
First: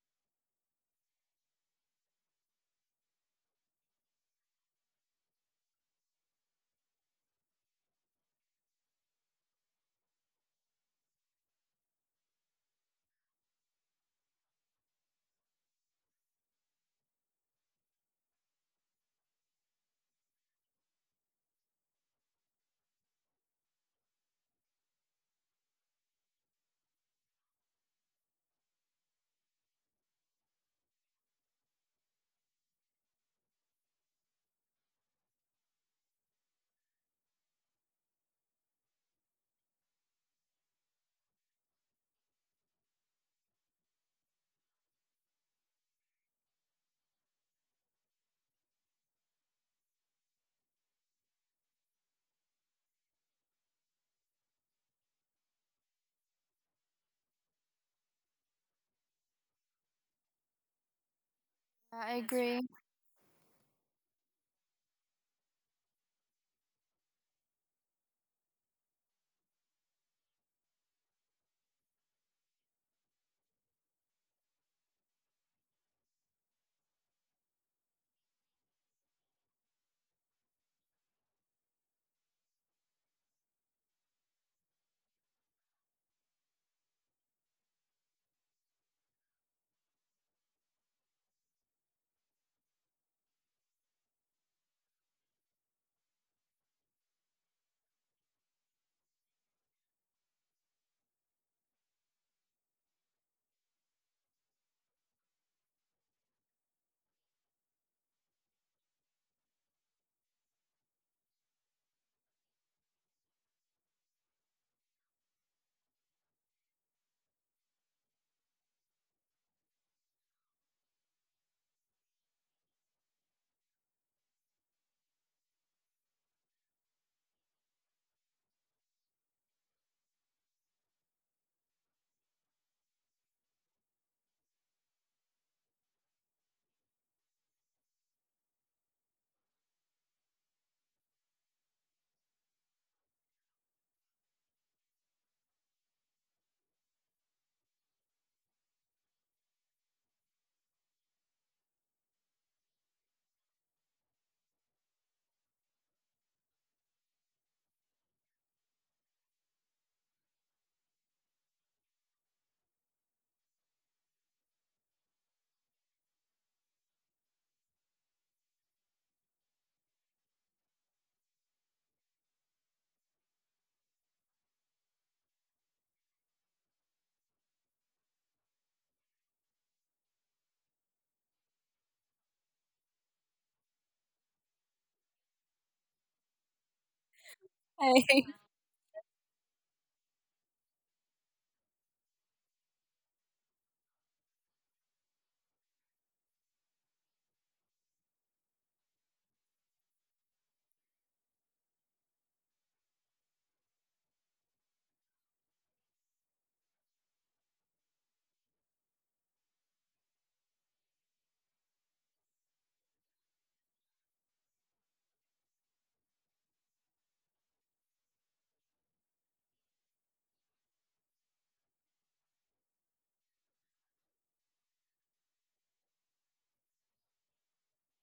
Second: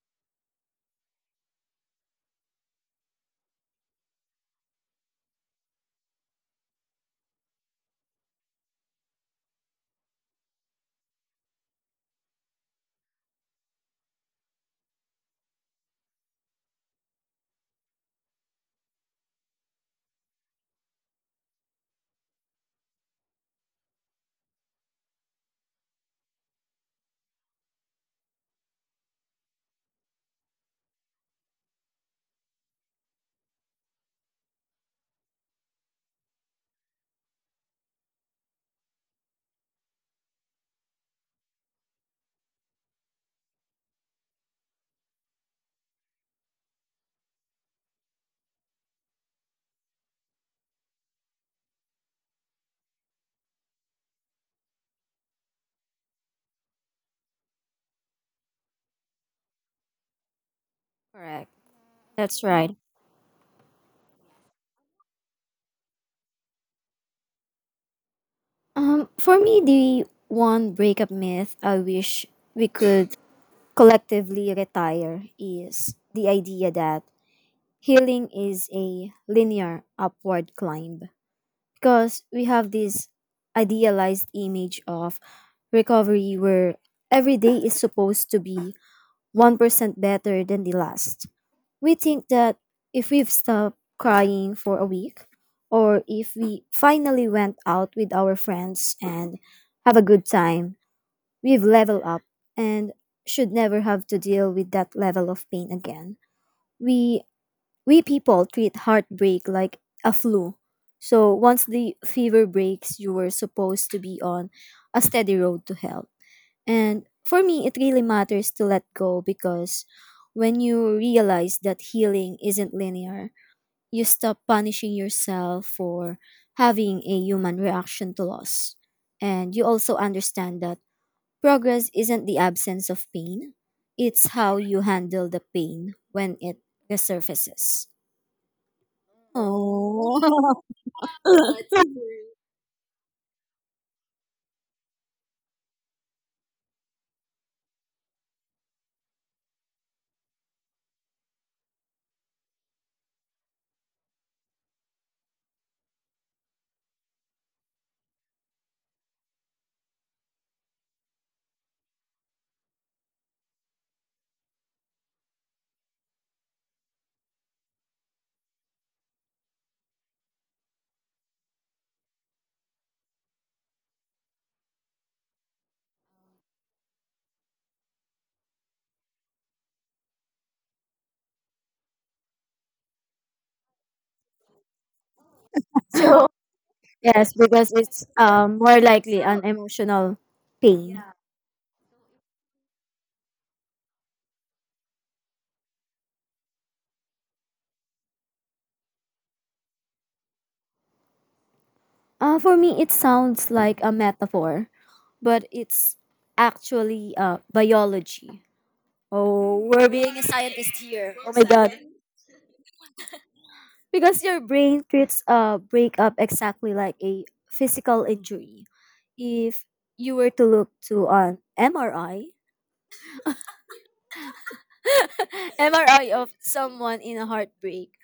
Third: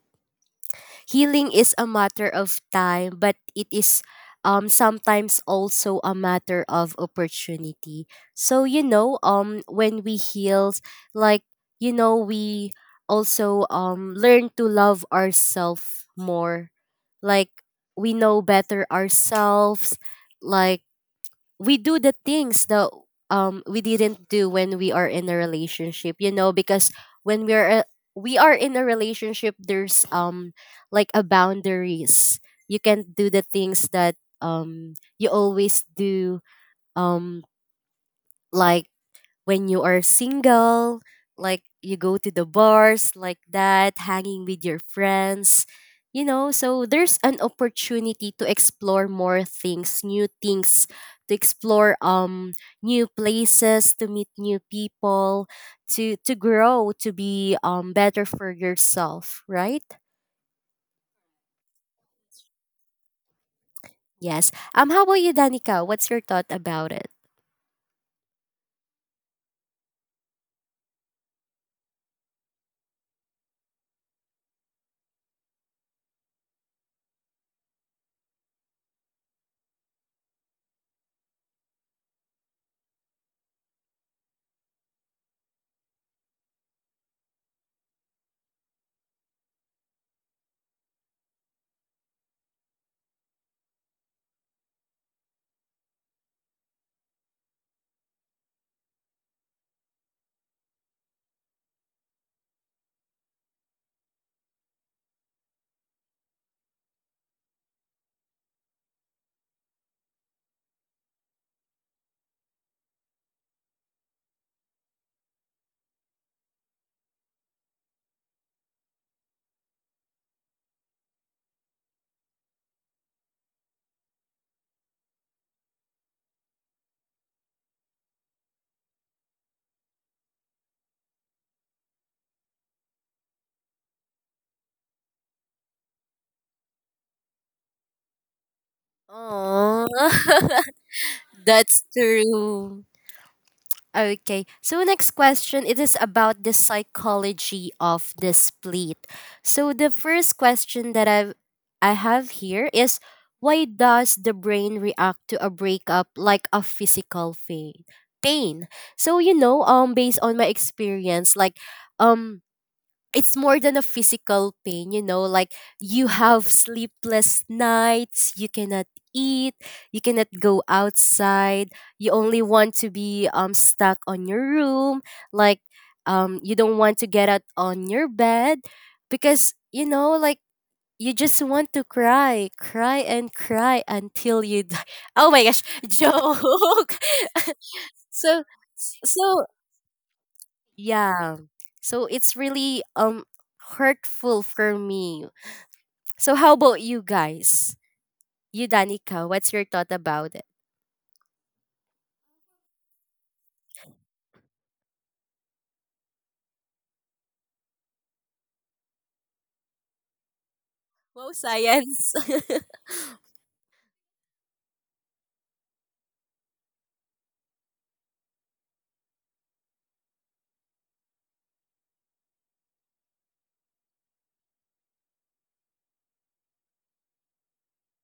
healing is a matter of time, but it is sometimes also a matter of opportunity. So you know, when we heal, like, you know, we also learn to love ourselves more. Like, we know better ourselves, like, we do the things that we didn't do when we are in a relationship, you know, because when we are a- we are in a relationship there's like a boundaries, you can't do the things that um you always do, um like when you are single, like you go to the bars like that, hanging with your friends, you know. So there's an opportunity to explore more things, new things, to explore new places, to meet new people, to grow, to be better for yourself, right? correct? I That's agree. right. Yes. How about you, Danica? What's your thought about it? For me, the one breakup myth I wish we could collectively retire is the idea that healing is a linear upward climb. Because we have this idealized image of recovery where every day is supposed to be 1% better than the last. We think that if we've stopped crying for a week, or if we finally went out with our friends and have a good time, we've leveled up and should never have to deal with that level of pain again. We we people treat heartbreak like a flu. So once the fever breaks, you were supposed to be on a steady road to health. And for me, it really matters to let go because when you realize that healing isn't linear, you stop punishing yourself for having a human reaction to loss. And you also understand that progress isn't the absence of pain, it's how you handle the pain when it resurfaces. Oh, Oh. <laughs> <laughs> that's true. Okay, so next question, it is about the psychology of the split. So the first question that I have here is, why does the brain react to a breakup like a physical pain? Pain. So you know, based on my experience, like um it's more than a physical pain, you know, like you have sleepless nights, you cannot eat, you cannot go outside, you only want to be stuck on your room, like you don't want to get out on your bed because you know, like, you just want to cry, cry and cry until you die. <laughs> Oh my gosh, So, joke. yes, because it's <laughs> Hey. so more likely an so emotional pain. yeah. So it's really hurtful for me. So how about you guys? You Danica, what's your thought about it? For me, it sounds like a metaphor, but it's actually biology. Oh, we're being a scientist here. Wow, Oh my god. science. <laughs> Because your brain treats a breakup exactly like a physical injury. If you were to look to an MRI, <laughs> MRI of someone in a heartbreak.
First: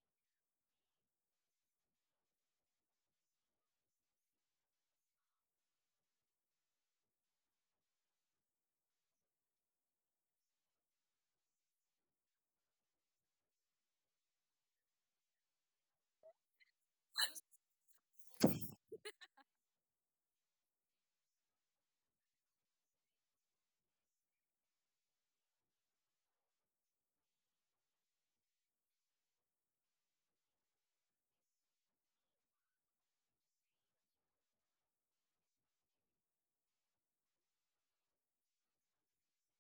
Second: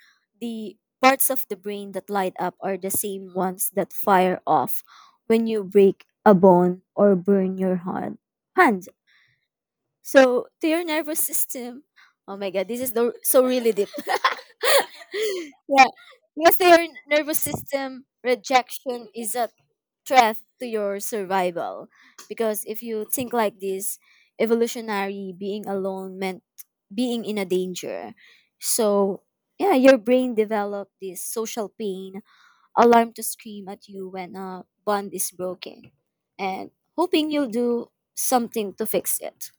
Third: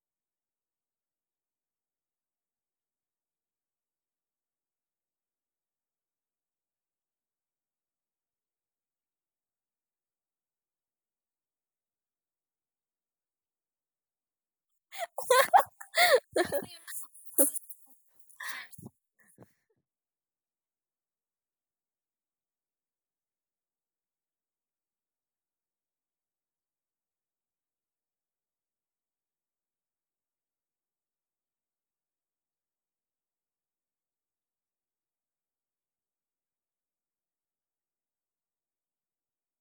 The parts of the brain that light up are the same ones that fire off when you break a bone or burn your hand. So to your nervous system, oh my god, so really deep. <laughs> Yeah, because to your nervous system, rejection is a threat to your survival. Because if you think like this, evolutionary being alone meant being in a danger. So yeah, your brain developed this social pain alarm to scream at you when a bond is broken, and hoping you'll do something to fix it.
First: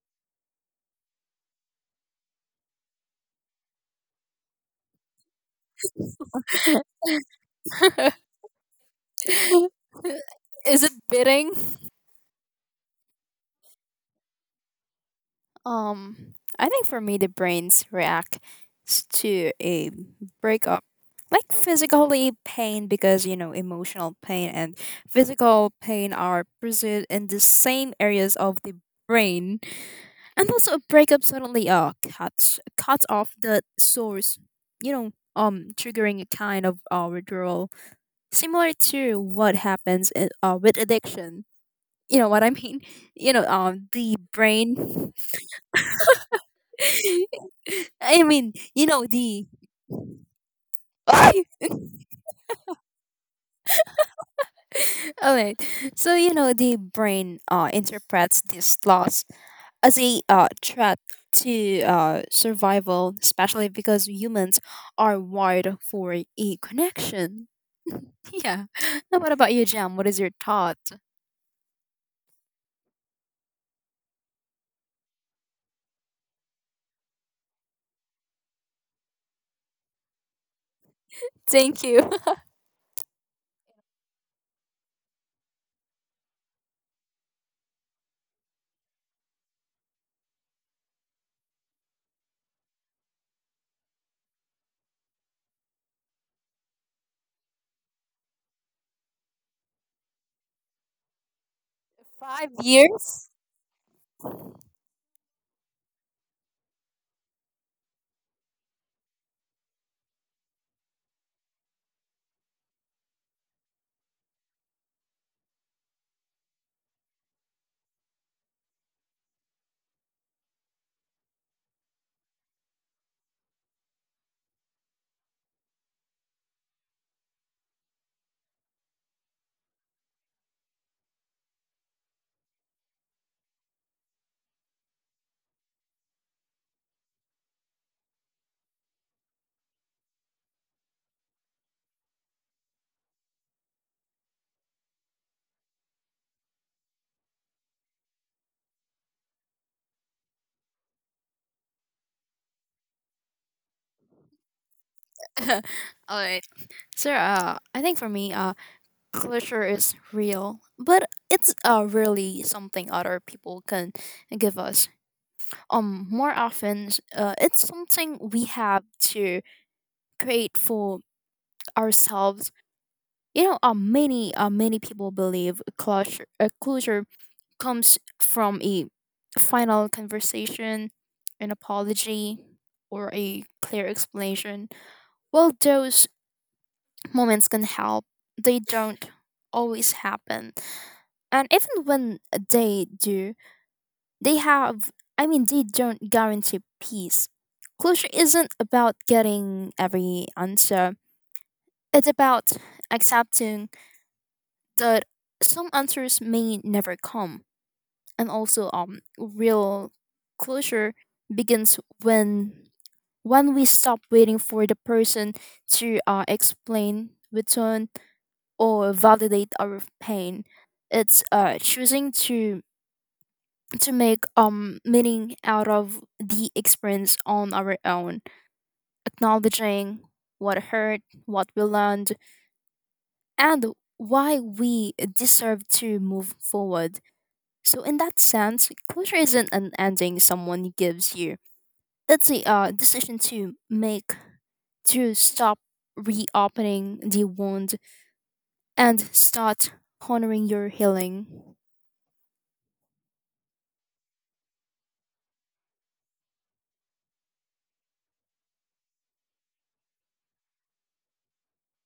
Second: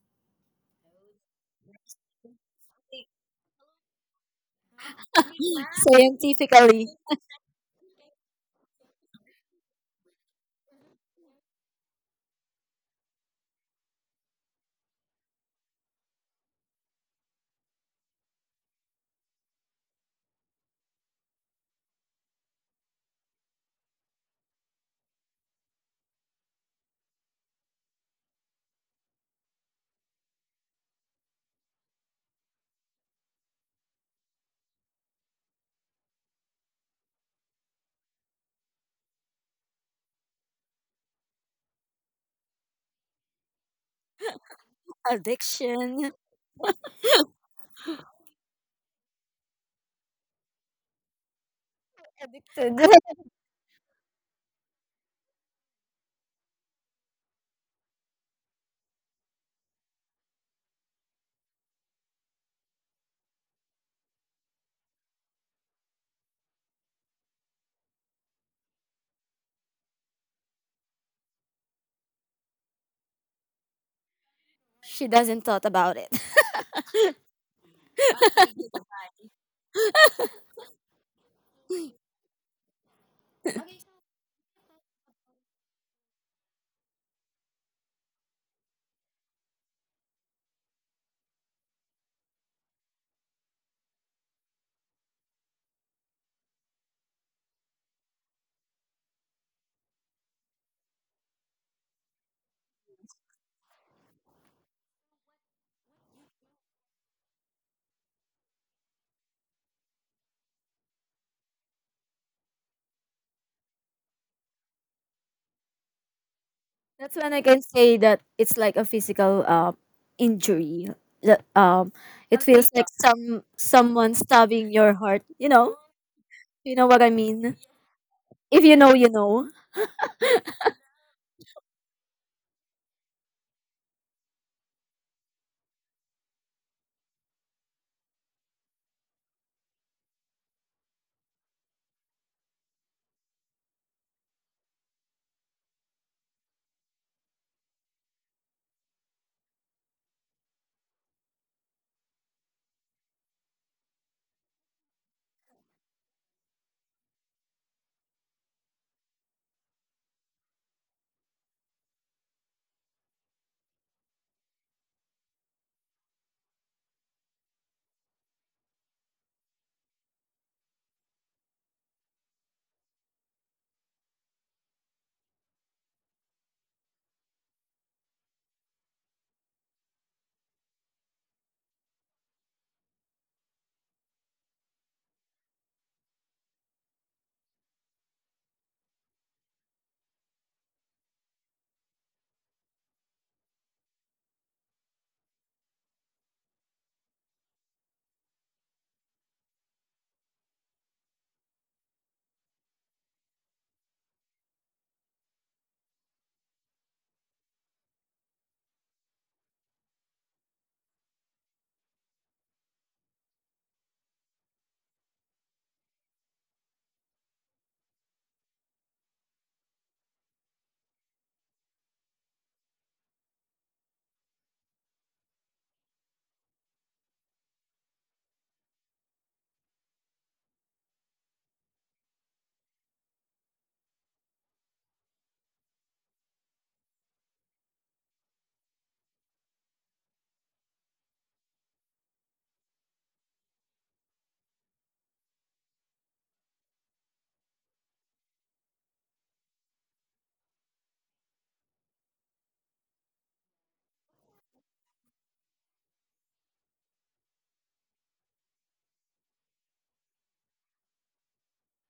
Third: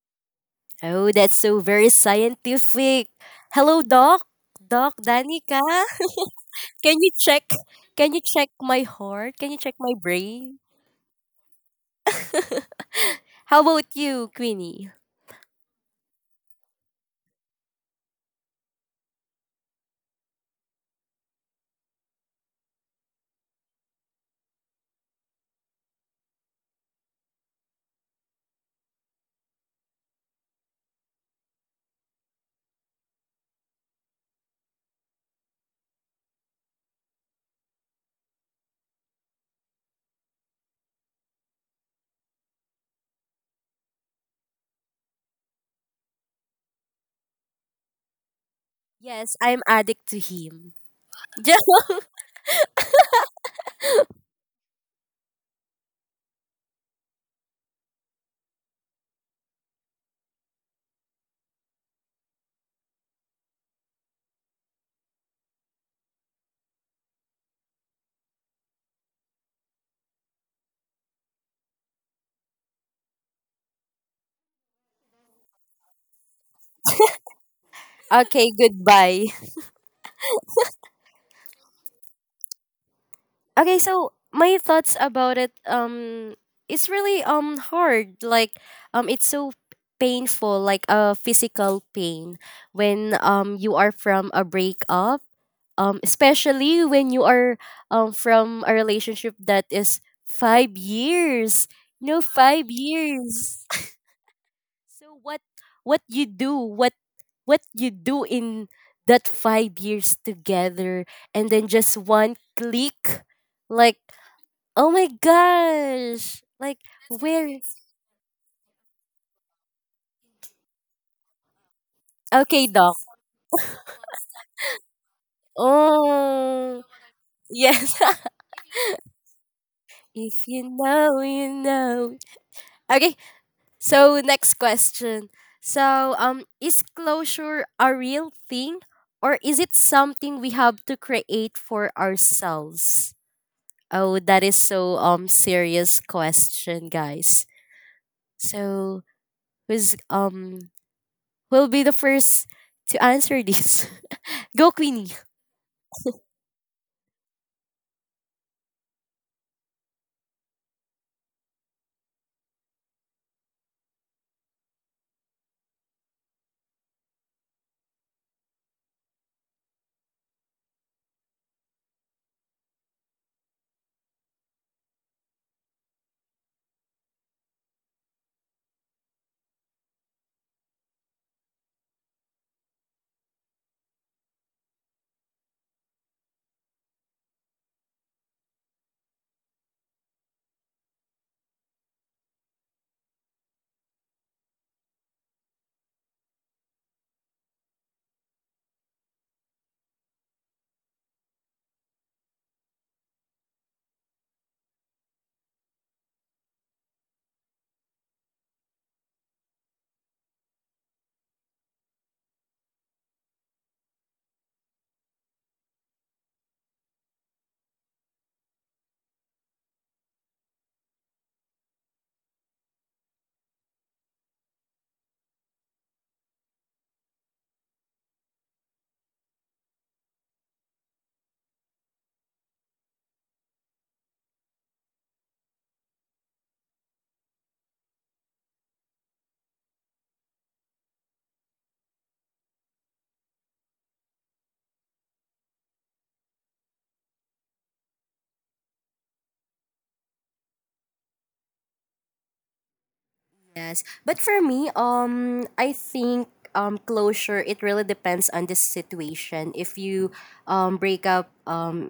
Oh, that's so very scientific. Hello, Doc. Doc Danica. <laughs> Scientifically, Can you check? Can you <laughs> check my heart? Can you check my brain? Is it bidding? <laughs> How about you, Queenie? I think for me, the brains react to a breakup, like physically pain, because you know emotional pain and physical pain are present in the same areas of the brain, and also a breakup suddenly cuts off the source, you know, triggering a kind of withdrawal, similar to what happens with addiction. You know what I mean? <laughs> You know, the brain. addiction. <laughs> I mean, you know Yes, the. I'm addict to him. <laughs> <laughs> Good. All right. So you know the brain interprets this loss as a threat to survival, especially because humans are wired for a connection. <laughs> Yeah. Now, what about you, Jam? What is your thought? She doesn't thought about it. <laughs> Okay, goodbye. Thank you. Okay, so my thoughts about it it's really hard, like it's so painful, like a physical pain when you are from a breakup, especially when you are from a relationship that is 5 years. <laughs> No, Five 5 years. years. <laughs> So what you do, what you do in that 5 years together, and then just one click, like, oh my gosh! Like <laughs> That's when I where? can say that it's like a physical injury. That it Okay, feels like doc. Someone stabbing your heart. You Oh, know what I mean. yes. <laughs> If you know, you know. If you know, you know. Okay. So next question. So, is closure a real thing, or is it something we have to create for ourselves? Oh, that is so serious question, guys. So who's will be the first to answer this? <laughs> Go, Queenie. <laughs> All right. So, I think for me, closure is real, but it's really something other people can give us. More often, it's something we have to create for ourselves. You know, many people believe closure comes from a final conversation, an apology, or a clear explanation. While those moments can help, they don't always happen. And even when they do, they have, I mean, they don't guarantee peace. Closure isn't about getting every answer, it's about accepting that some answers may never come. And also, real closure begins when we stop waiting for the person to explain, return, or validate our pain. It's choosing to make meaning out of the experience on our own, acknowledging what hurt, what we learned, and why we deserve to move forward. So in that sense, closure isn't an ending someone gives you. It's a decision to make, to stop reopening the wound and start honoring your healing. Yes, but for me, I think closure, it really depends on the situation. If you break up,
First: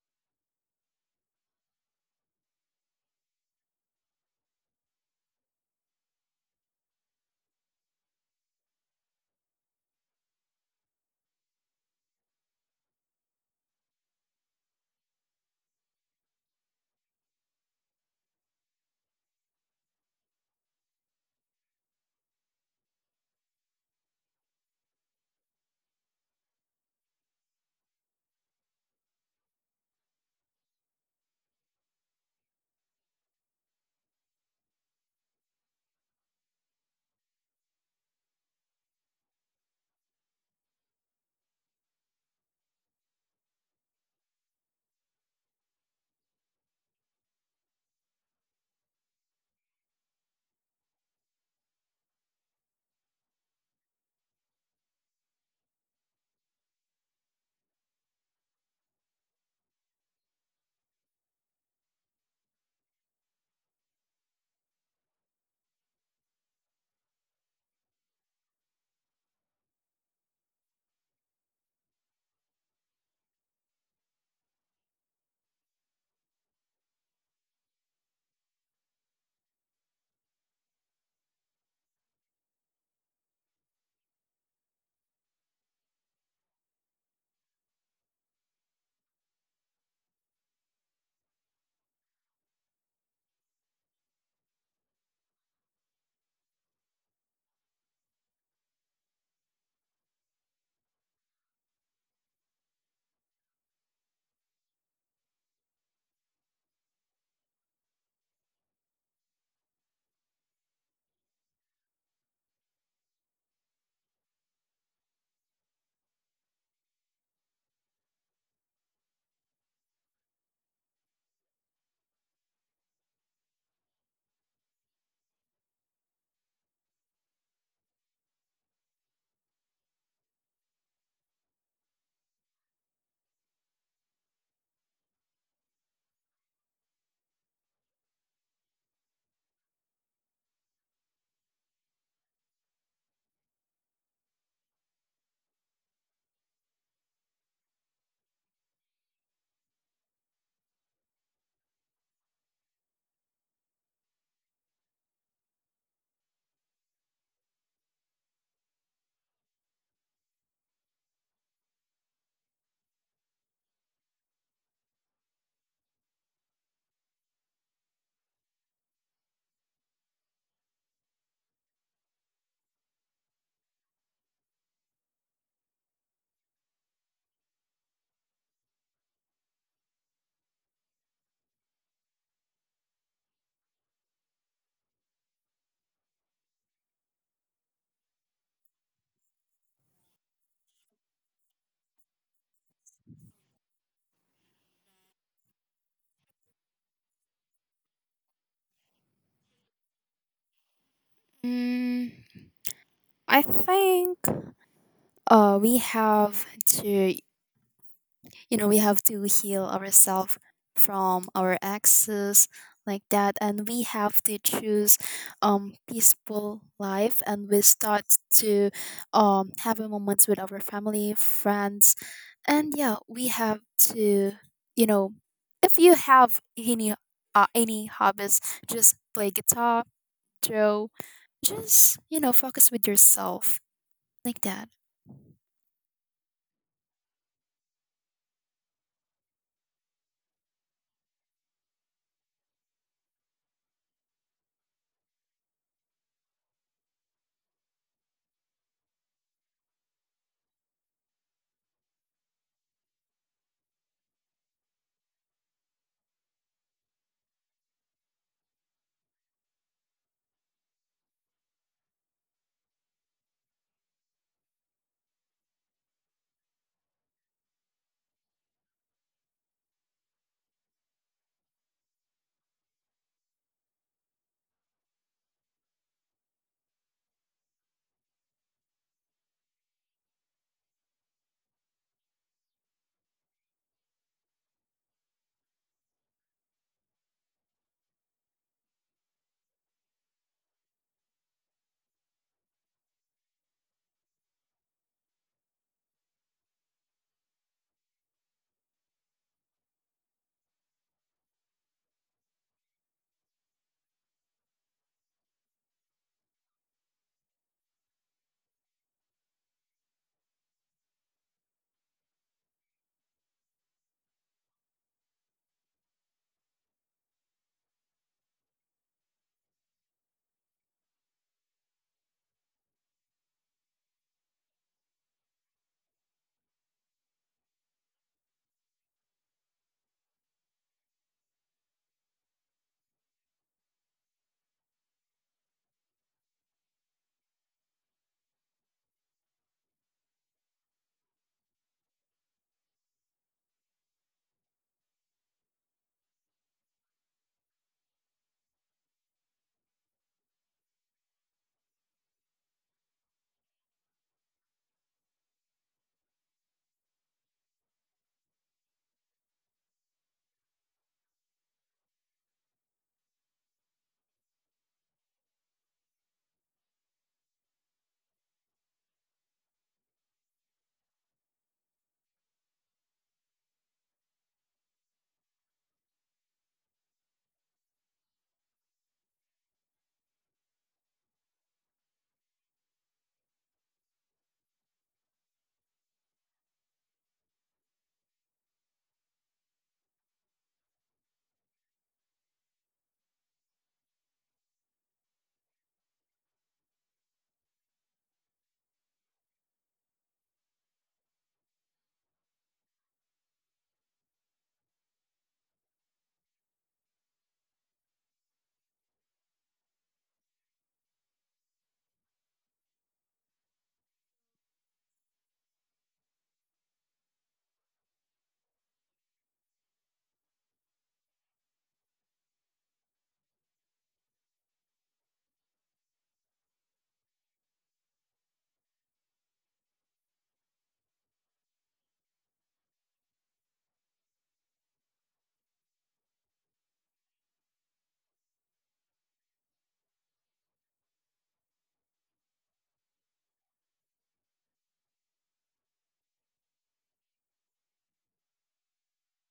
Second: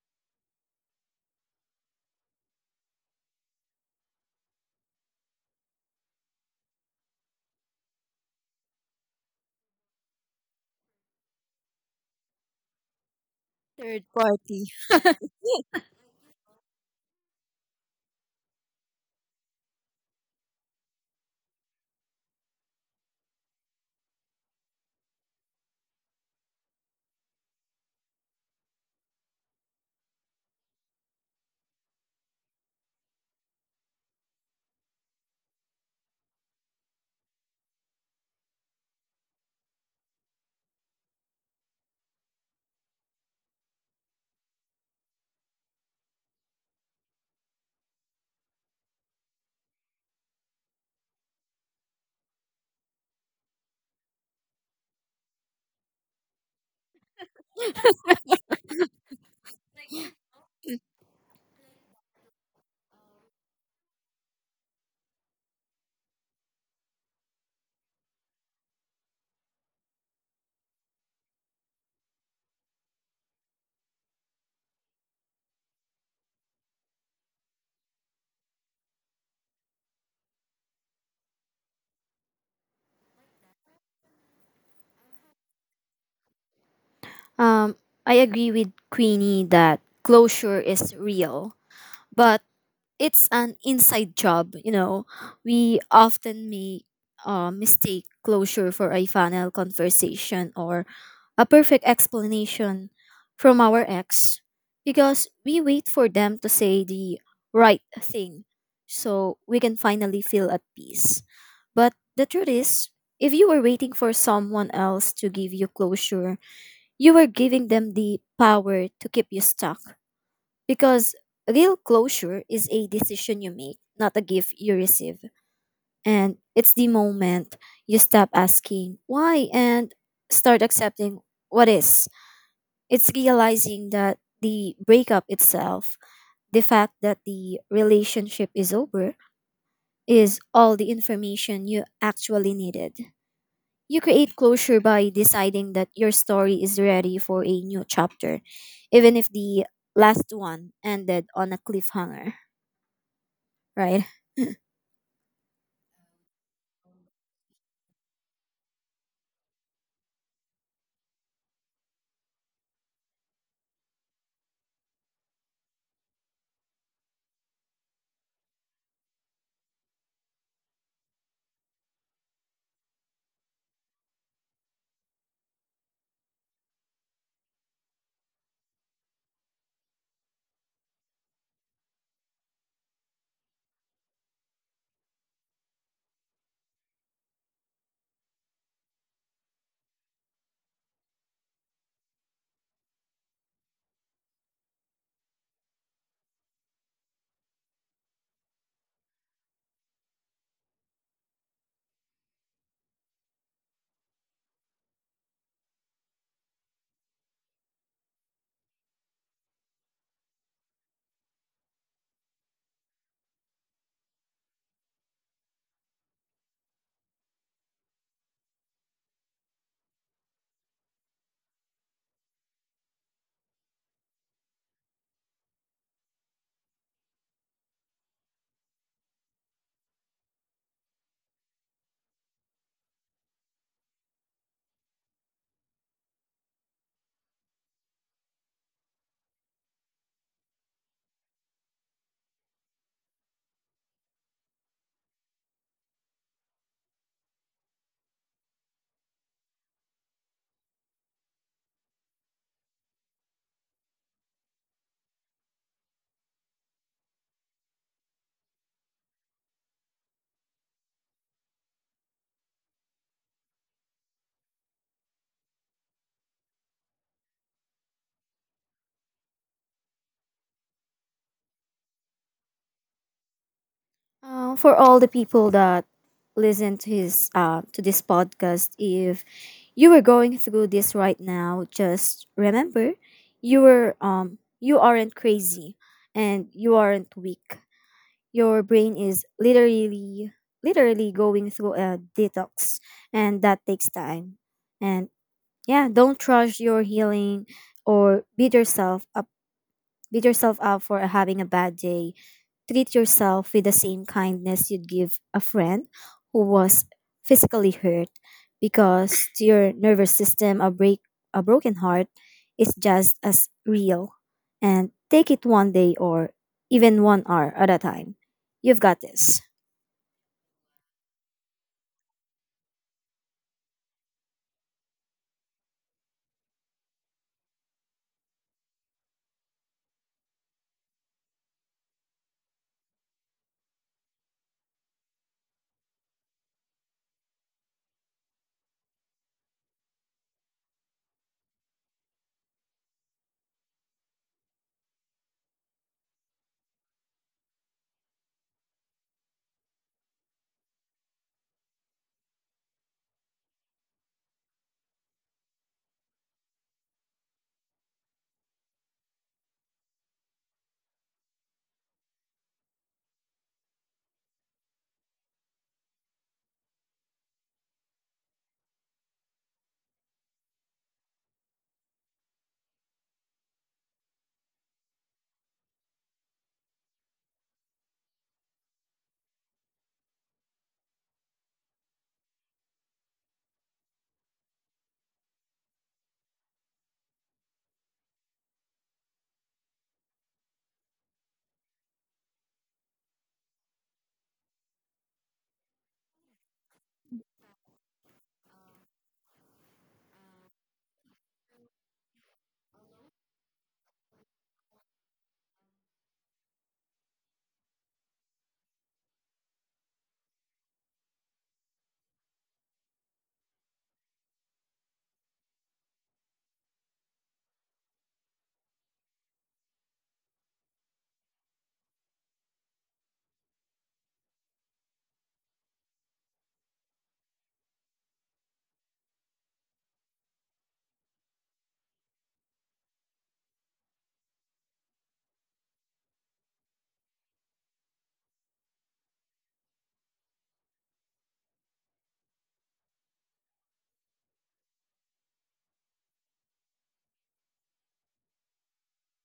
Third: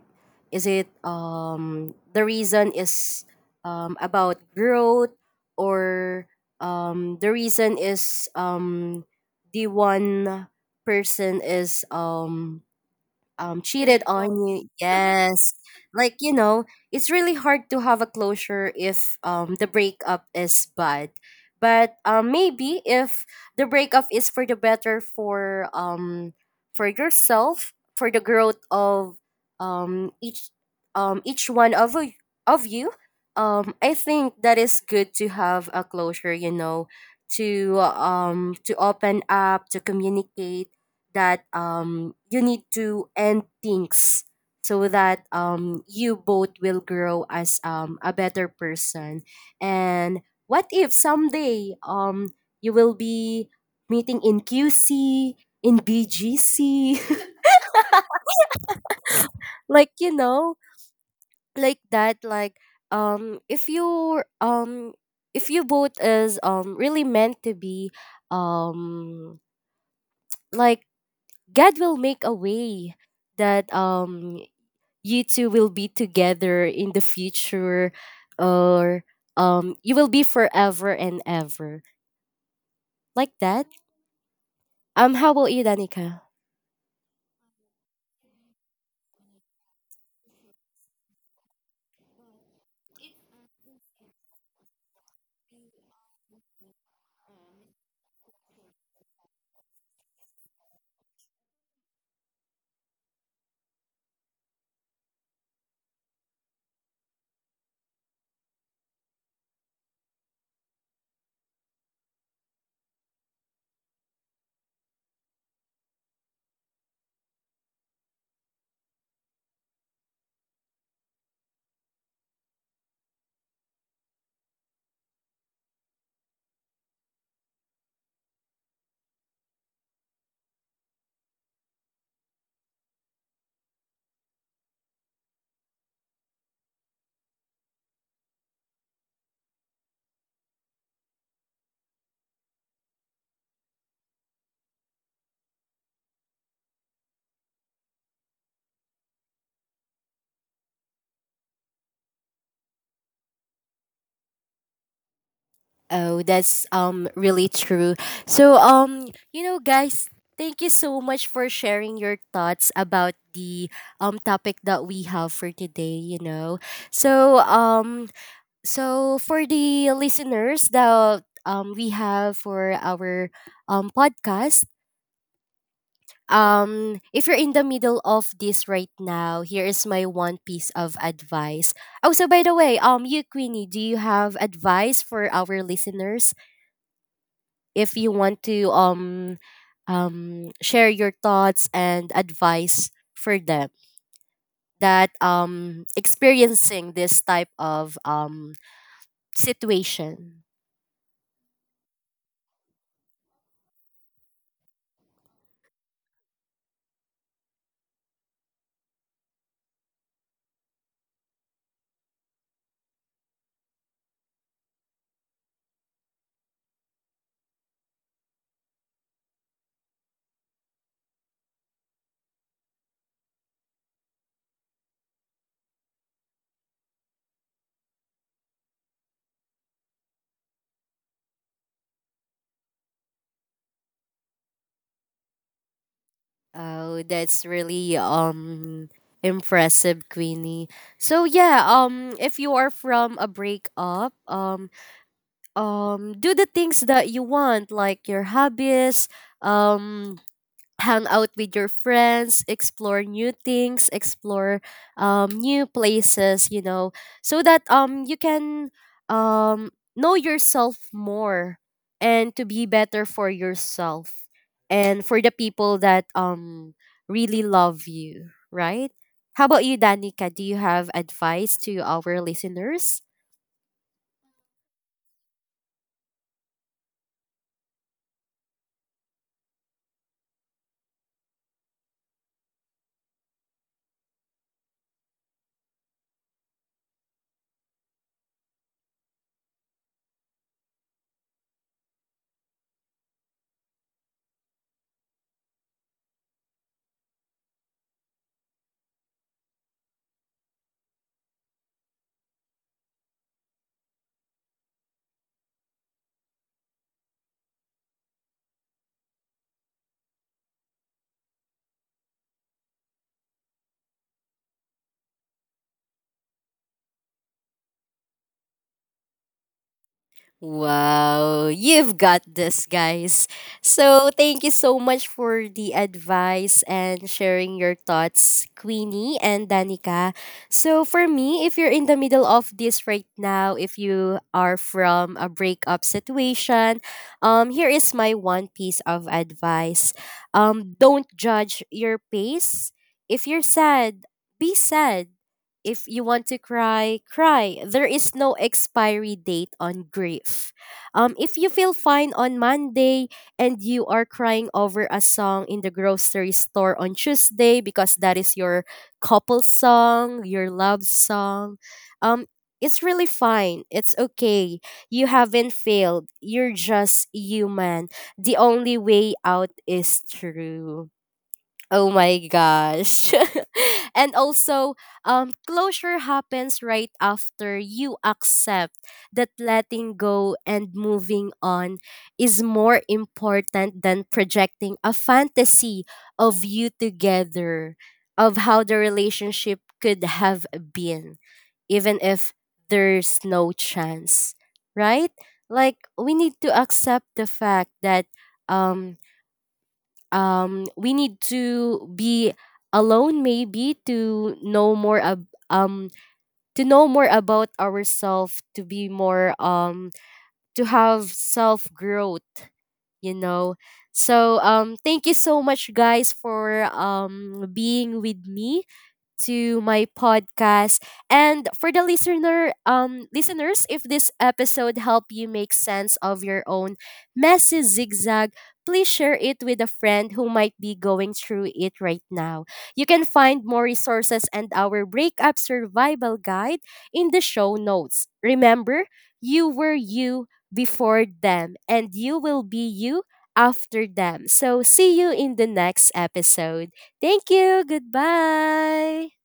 is it, the reason is about growth, or the reason is the one person is cheated Third on party. you. Yes. Like, you know, it's really hard to have a closure if, the breakup is bad. But, maybe if the breakup is for the better, for, for yourself, for the growth of, each, each one of of you, I think that is good to have a closure. You know, to, to open up, to communicate that, you need to end things so that, you both will grow as, a better person. And what if someday, you will be meeting in QC, in BGC, <laughs> like, you know, like that, like, if you, if you both is really meant to be, um, like God will make a way that you two will be together in the future, or you will be forever and ever, like that. How about you, Danica? Um, I agree with Queenie that closure is real, but it's an inside job. You know, we often make mistake closure for a final conversation or a perfect explanation from our ex, because we wait for them to say the right thing so we can finally feel at peace. But the truth is, if you were waiting for someone else to give you closure, you were giving them the power to keep you stuck, because real closure is a decision you make, not a gift you receive. And it's the moment you stop asking why and start accepting what is. It's realizing that the breakup itself, the fact that the relationship is over, is all the information you actually needed. You create closure by deciding that your story is ready for a new chapter, even if the last one ended on a cliffhanger, right? Oh, that's really true. So, you know, guys, thank you so much for sharing your thoughts about the topic that we have for today, you know. So so for the listeners that, we have for our, podcast, if you're in the middle of this right now, here is my one piece of advice. Oh, so by the way, you Queenie, do you have advice for our listeners if you want to, share your thoughts and advice for them that experiencing this type of situation? Mm, I think we have to, you know, we have to heal ourselves from our exes like that, and we have to choose peaceful life, and we start to have a moments with our family friends, and yeah we have to, you know, if you have any hobbies, just play guitar, draw, just you know focus with yourself like that. Oh, that's really impressive, Queenie. So yeah, if you are from a breakup, do the things that you want, like your hobbies, um hang out with your friends, explore new things, explore, new places, you know, so that you can know yourself more, and to be better for yourself and for the people that really love you, right? How about you, Danica? Do you have advice to our listeners? For all the people that listen to this podcast, if you were going through this right now, just remember you aren't crazy and you aren't weak. Your brain is literally going through a detox, and that takes time. And yeah, don't rush your healing or beat yourself up for having a bad day. Treat yourself with the same kindness you'd give a friend who was physically hurt, because to your nervous system a broken heart is just as real. And take it one day, or even one hour at a time. You've got this. Wow, you've got this, guys. So, thank you so much for the advice and sharing your thoughts, Queenie and Danica. So, for me, if you're in the middle of this right now, if you are from a breakup situation, here is my one piece of advice. Don't judge your pace. If you're sad, be sad. If you want to cry, cry. There is no expiry date on grief. If you feel fine on Monday and you are crying over a song in the grocery store on Tuesday because that is your couple song, your love song, um, it's really fine. It's okay. You haven't failed. You're just human. The only way out is through. Oh my gosh. <laughs> And also, closure happens right after you accept that letting go and moving on is more important than projecting a fantasy of you together, of how the relationship could have been, even if there's no chance, right? Like, we need to accept the fact that. Um, we need to be alone, maybe to know more to know more about ourselves, to be more to have self growth, you know. So thank you so much, guys, for being with me to my podcast. And for the listener, listeners, if this episode helped you make sense of your own messy zigzag, please share it with a friend who might be going through it right now. You can find more resources and our breakup survival guide in the show notes. Remember, you were you before them, and you will be you after them. So, see you in the next episode. Thank you. Goodbye.